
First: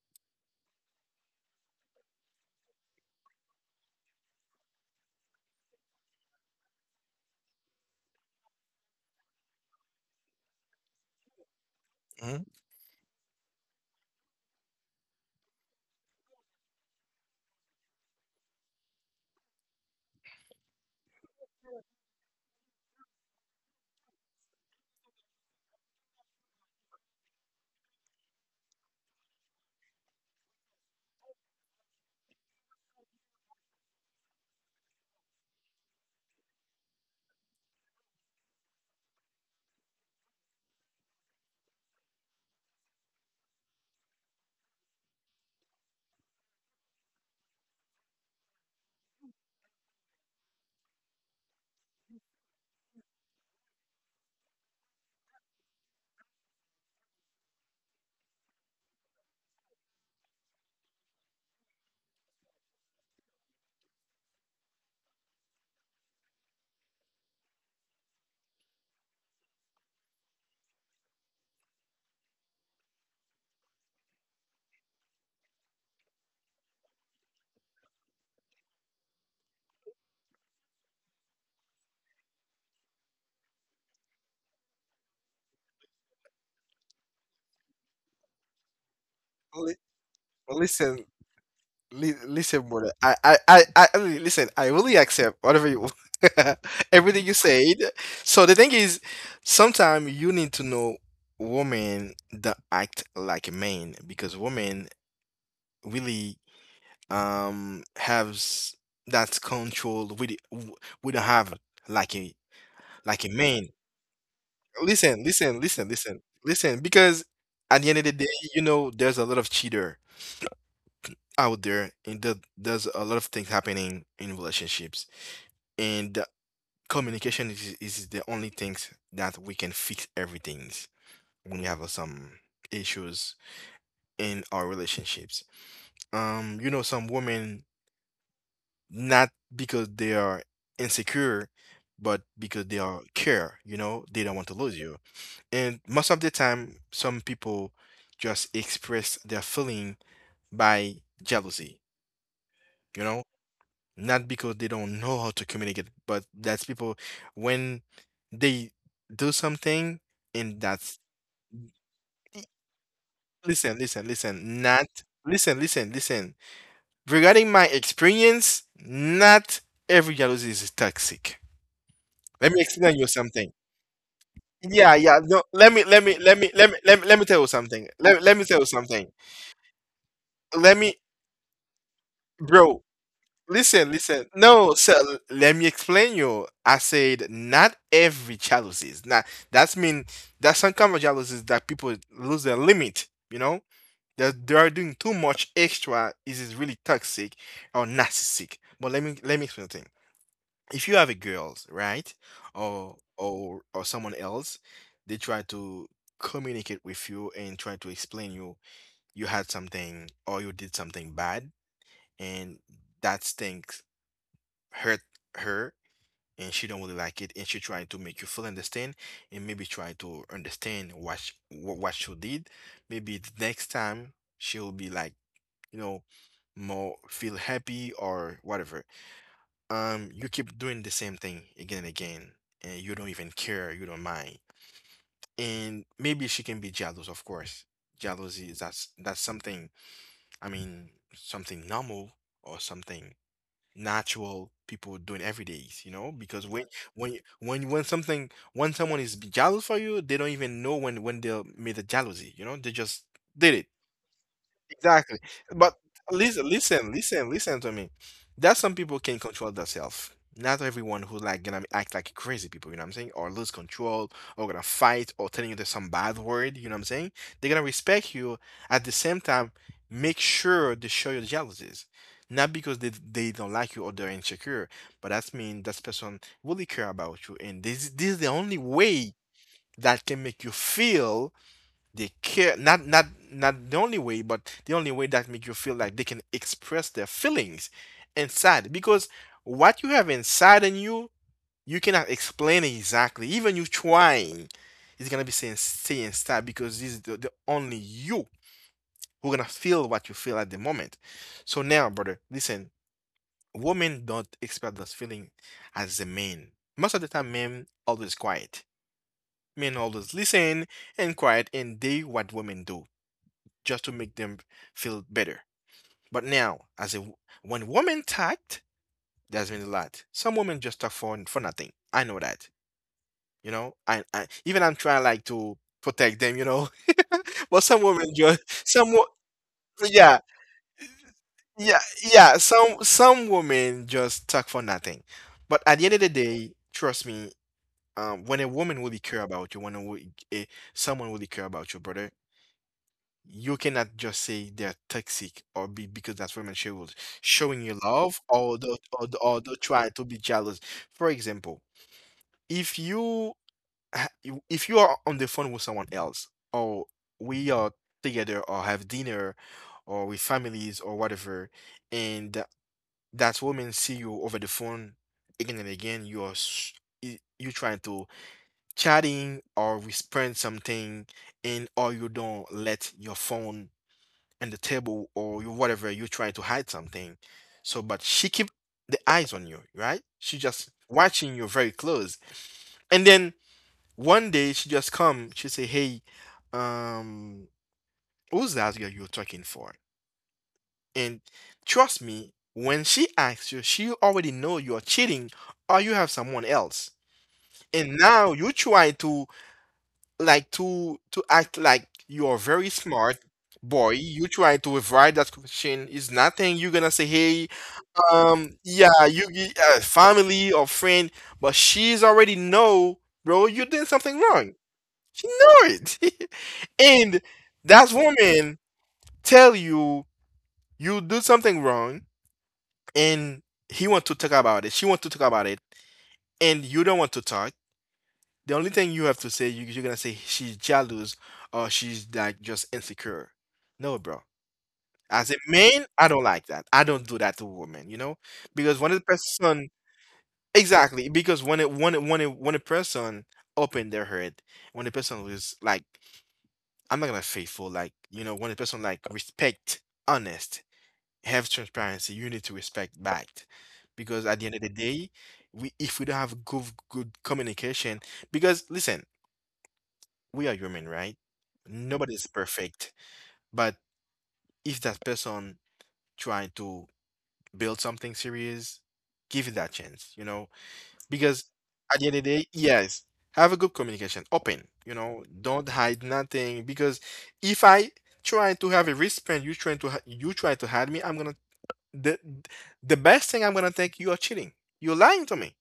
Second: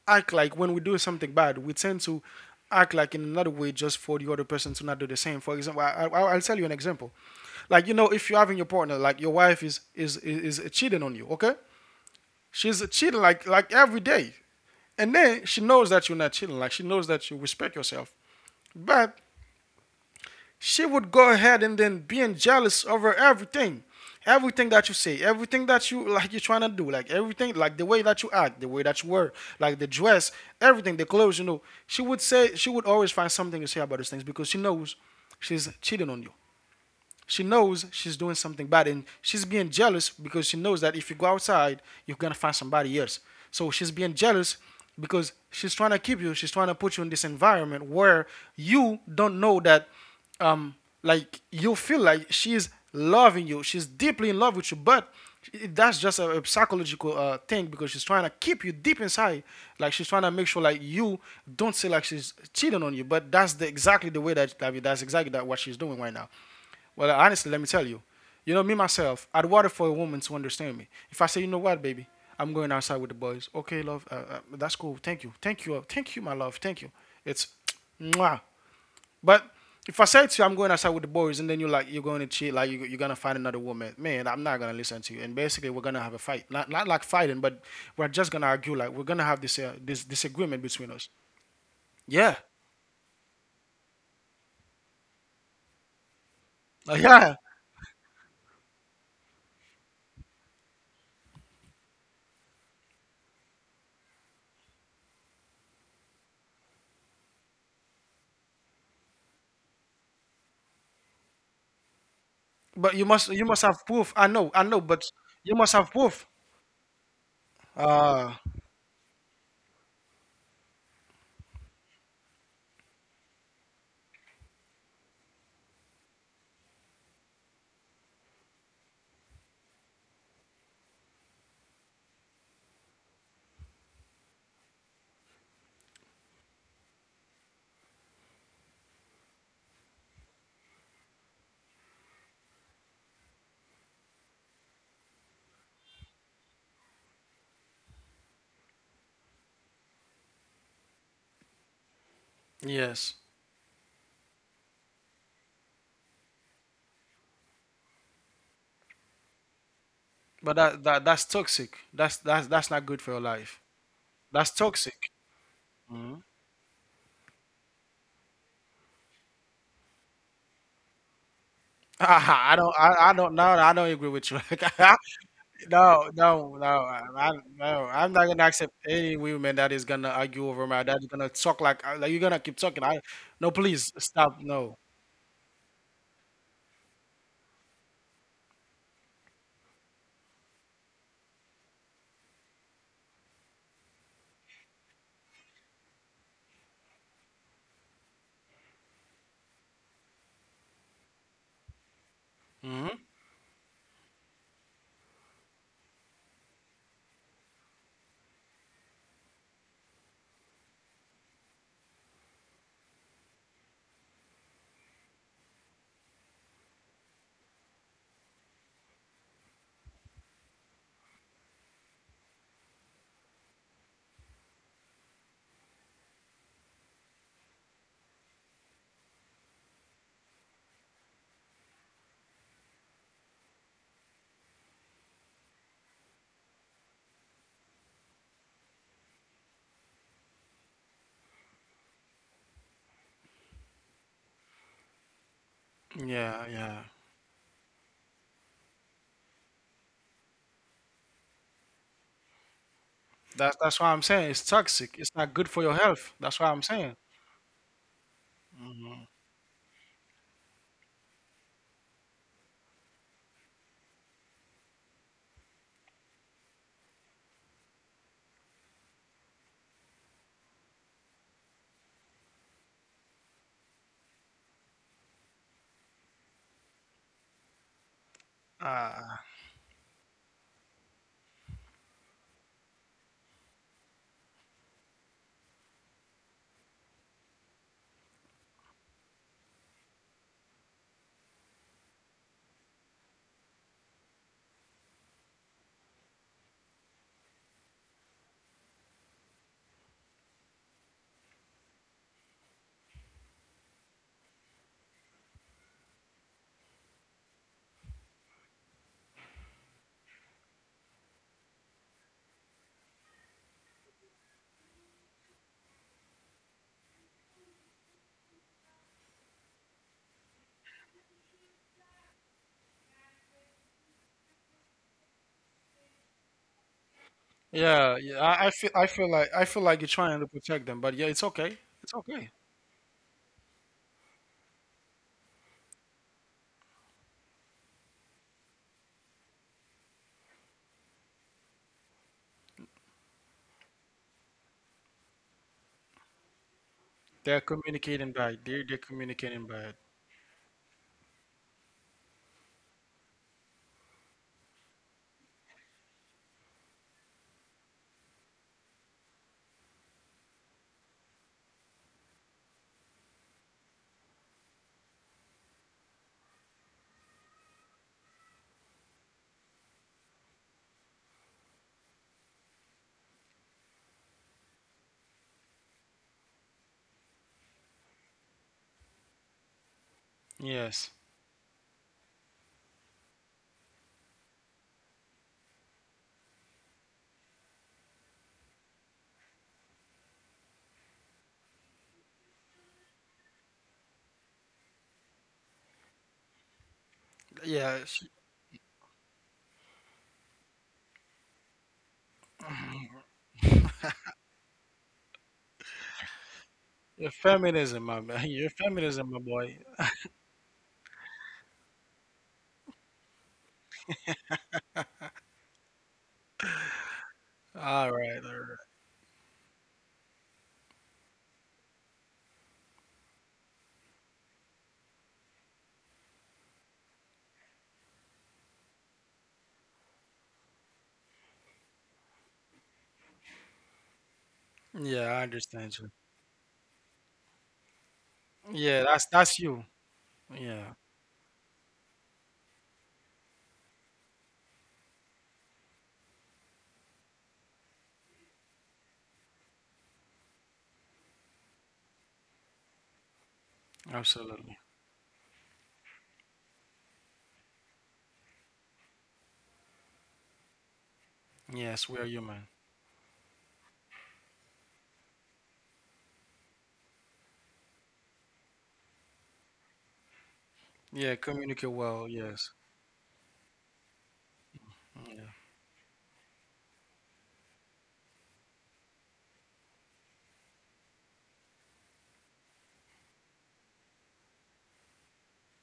A: act like when we do something bad, we tend to act like in another way just for the other person to not do the same. For example, I'll tell you an example. Like you know, if you're having your partner, like your wife is cheating on you, okay?
B: Mhm.
A: She's cheating like every day, and then she knows that you're not cheating. Like she knows that you respect yourself, but she would go ahead and then being jealous over everything, everything that you say, everything that you like you're trying to do, like everything, like the way that you act, the way that you wear, like the dress, everything, the clothes. You know, she would say she would always find something to say about these things because she knows she's cheating on you. She knows she's doing something bad, and she's being jealous because she knows that if you go outside, you're gonna find somebody else. So she's being jealous because she's trying to keep you. She's trying to put you in this environment where you don't know that, um, like you feel like she's loving you. She's deeply in love with you, but that's just a psychological thing because she's trying to keep you deep inside. Like she's trying to make sure like you don't feel like she's cheating on you. But that's the exactly the way that I mean, that's exactly that what she's doing right now. Well, honestly, let me tell you. You know, me myself, I'd want for a woman to understand me. If I say, you know what, baby, I'm going outside with the boys. Okay, love, that's cool. Thank you, thank you, thank you, my love, thank you. It's, mwah. But if I say to you, I'm going outside with the boys, and then you're like, you're going to cheat, like you're gonna find another woman, man, I'm not gonna listen to you. And basically, we're gonna have a fight. Not not like fighting, but we're just gonna argue. Like we're gonna have this
B: Li-
A: this disagreement between us.
B: Listen, li
A: Yeah,
B: listen, brother. Listen. I really accept whatever you,
A: like,
B: everything
A: yeah.
B: you said. So the thing is, sometimes you need to know women that act like men because women really has that control. We don't have like a
A: But
B: like a
A: you must
B: man.
A: have proof. I know, but
B: listen,
A: you
B: listen,
A: must have
B: listen,
A: proof.
B: listen, listen, because at the end of the day,
A: Ah,
B: you know, there's a lot of cheater out there, and there's a lot of things happening in relationships, and communication is the only things that we can fix everything when we have some issues in our relationships. You know, some women not because they are insecure, but because they are care. You know, they don't want to lose you. And most of the time, some people just express their feeling by jealousy, you
A: yes.
B: know, not because they don't know how to communicate, but that's people when they do something
A: But
B: and
A: that,
B: that's
A: that that's toxic. That's not good for your life.
B: listen, listen,
A: That's
B: listen, not
A: toxic.
B: listen. Regarding my experience, not every jealousy is toxic. Let
A: I
B: me
A: don't
B: explain you
A: I don't,
B: something.
A: no no, I don't agree with you.
B: Yeah, yeah. No, let me, let
A: No
B: me, let me,
A: no
B: let
A: no
B: me, let me,
A: I,
B: let me
A: I
B: tell you something.
A: no, I'm
B: Let,
A: not
B: let me
A: gonna
B: tell you
A: accept
B: something.
A: any woman that is gonna argue over
B: Let
A: my
B: me,
A: that is gonna talk like you're gonna keep
B: bro.
A: talking. I no
B: Listen,
A: please
B: listen.
A: stop
B: No,
A: no.
B: so let me explain you. I said not every jealousies. Now that's mean that's some kind of jealousies that people lose their limit. You know that they are doing too much extra. Is it really toxic or narcissistic? But let me explain something. If you have a girl, right,
A: Hmm.
B: or or someone else, they try to communicate with you and try to explain you you had something or you did something bad and that thing hurt her and she don't really like it and she trying to make you feel understand and maybe trying to understand what what she did maybe the next time she'll be like, you know, more feel happy or whatever. You keep doing the same thing again and again and you don't even care, you don't mind, and maybe she can be jealous. Of course jealousy is, that's something. I mean, something normal or something natural people doing every days, you know? Because
A: Yeah
B: when
A: yeah.
B: when you- when when something when someone is jealous for you, they don't even know when they made the jealousy, you know? They just did it.
A: That's why I'm saying it's toxic. It's
B: Exactly.
A: not good for
B: But
A: your health. That's why
B: listen,
A: I'm
B: listen,
A: saying.
B: listen, listen to me. That some people can control themselves. Not everyone who like gonna act like crazy people, you know what I'm saying? Or lose control, or gonna fight, or telling you there's some bad word, you know what I'm saying? They're gonna respect you. At the same time, make sure they show you jealousies. Not because they don't like you or they're insecure, but that means that person really care about you. And this is the only
A: Uh,
B: way that can make you feel they care. Not the only way, but the only way that make you feel like they can express their feelings inside, because what you have inside in you, you cannot explain it exactly. Even you trying, it's gonna be saying stay inside because this is the only you who gonna feel what you feel at the moment. So now brother listen, women don't express those feeling as the men. Most of the time men always quiet, men always listen and quiet, and they, what women do just to make them feel better. But now, as a when women talked, there's been a lot. Some women just talk for nothing. I know that. You know, I'm trying like to protect them. You know, but some
A: Yeah,
B: women
A: yeah.
B: just
A: I feel,
B: some wo-
A: I feel like you're trying
B: yeah,
A: to protect them, but yeah, it's okay.
B: yeah,
A: It's okay.
B: yeah, some women just talk for nothing. But at the end of the day, trust me. When a woman really care about you, when eh, someone really care about you, brother, you cannot just say they're toxic or be because that's women she was
A: They're
B: showing you
A: communicating
B: love
A: by
B: or
A: they're they're communicating
B: the
A: by it.
B: try to be jealous. For example, if you if you are on the phone with someone else or we are together or have dinner or with families or whatever, and that woman see you over the phone again and again, you are you trying to chatting or respond something and or you don't let your phone in the table or whatever you try to hide something. So, but she keep the eyes on you, right? She just
A: Yes.
B: watching you very close. And then one day she just come, she say, "Hey, um, who's that girl you're talking for?" And trust me, when she asks you, she already know you're cheating or you have someone else.
A: Yeah.
B: And
A: sh-
B: now you try to like to act like you're very smart boy. You trying to avoid that question is nothing. You're gonna say,
A: yeah,
B: "Hey,
A: feminism, my man. Your
B: yeah,
A: feminism, my
B: you
A: boy.
B: family or friend," but she's already know, bro, you did something wrong. She know it. And
A: All
B: that
A: right, all right.
B: woman tell you you do something wrong, and he want to talk about it, she want to talk about it, and you don't want to talk. The only thing you have to say, you're gonna say she's jealous or she's like just insecure. No, bro.
A: Yeah, I
B: As a
A: understand
B: man,
A: you.
B: I don't like that. I don't do that to women, you know, because
A: Yeah,
B: when a
A: that's you.
B: person
A: Yeah,
B: exactly because when a person open their heart, when a person is like, I'm not gonna faithful, like you know, when a person like respect, honest, have transparency, you need to respect back, because at the
A: absolutely.
B: end of the day, we, if we don't have good communication, because listen, we are human, right?
A: Yes, we are
B: Nobody is
A: human.
B: perfect. But if that person trying to build something serious, give it that chance, you know?
A: Yeah,
B: Because
A: communicate
B: at the
A: well.
B: end of the day,
A: Yes.
B: yes, have a good communication, open, you know,
A: Yeah.
B: don't hide nothing. Because if I try to have a wristband, you trying to you try to hide me, I'm gonna the the best thing I'm gonna think you are cheating. You're lying to me.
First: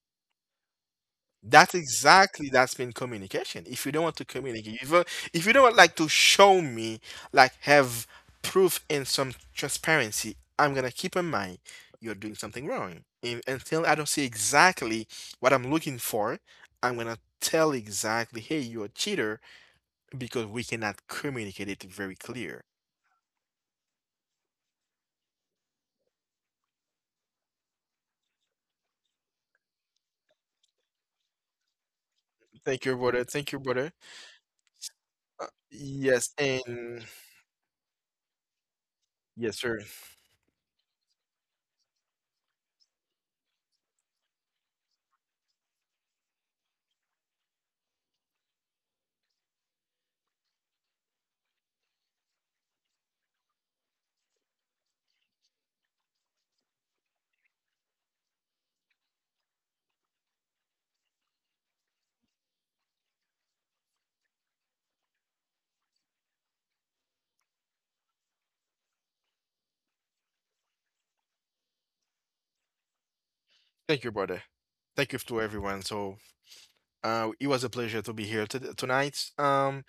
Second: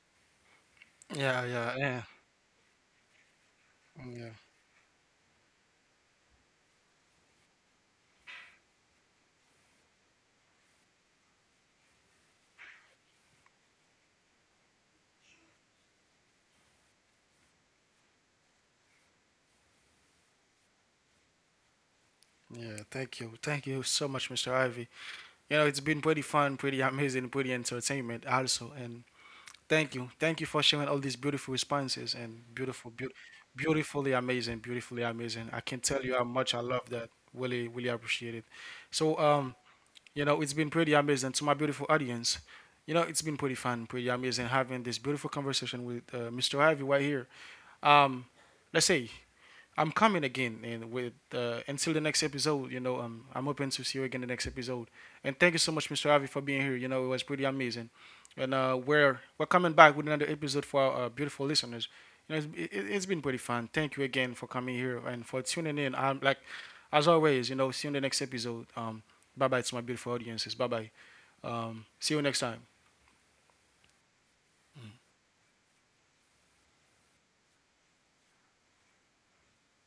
A: Yeah, yeah,
B: That's
A: yeah.
B: exactly that's been communication. If you don't want to
A: Yeah.
B: communicate, if you don't want, like to show me, like have proof and some transparency, I'm gonna keep in mind you're doing something wrong. And until I don't see exactly what I'm looking for, I'm gonna tell exactly, hey, you're a cheater because we cannot communicate it very clear.
A: Yeah. Thank you. Thank you so much, Mr. Ivy. You know, it's been pretty fun, pretty amazing, pretty entertainment also. And thank you. Thank you for sharing all these beautiful responses and
B: Thank you,
A: beautiful,
B: brother.
A: beautiful,
B: Thank you, brother.
A: beautifully amazing, beautifully amazing. I can tell you
B: Yes,
A: how much I love
B: and
A: that. Really, really appreciate it. So,
B: yes, sir.
A: you know, it's been pretty amazing to my beautiful audience. You know, it's been pretty fun, pretty amazing having this beautiful conversation with Mr. Ivy right here. Um, let's say I'm coming again, and with until the next episode, you know, I'm hoping to see you again the next episode. And thank you so much, Mr. Avi, for being here. You know, it was pretty amazing. And we're coming back with another episode for our beautiful listeners. You know, it's been pretty fun. Thank you again for coming here and for tuning in. I'm like, as always, you know, see you in the next episode. Bye bye to my beautiful audiences. Bye bye. See you next time.
B: Thank you, brother. Thank you to everyone. So. It was a pleasure to be here to tonight,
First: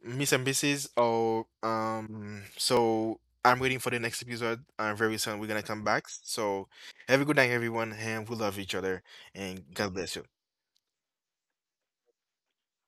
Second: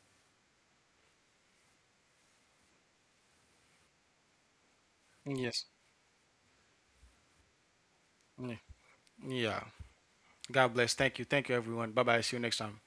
B: Miss and Mrs. Oh, so I'm waiting for the next episode. Very soon we're gonna
A: Yes.
B: come back. So have a good night, everyone, and we
A: Yeah.
B: love each other.
A: Yeah.
B: And God bless you.
A: God bless. Thank you. Thank you, everyone. Bye bye. See you next time.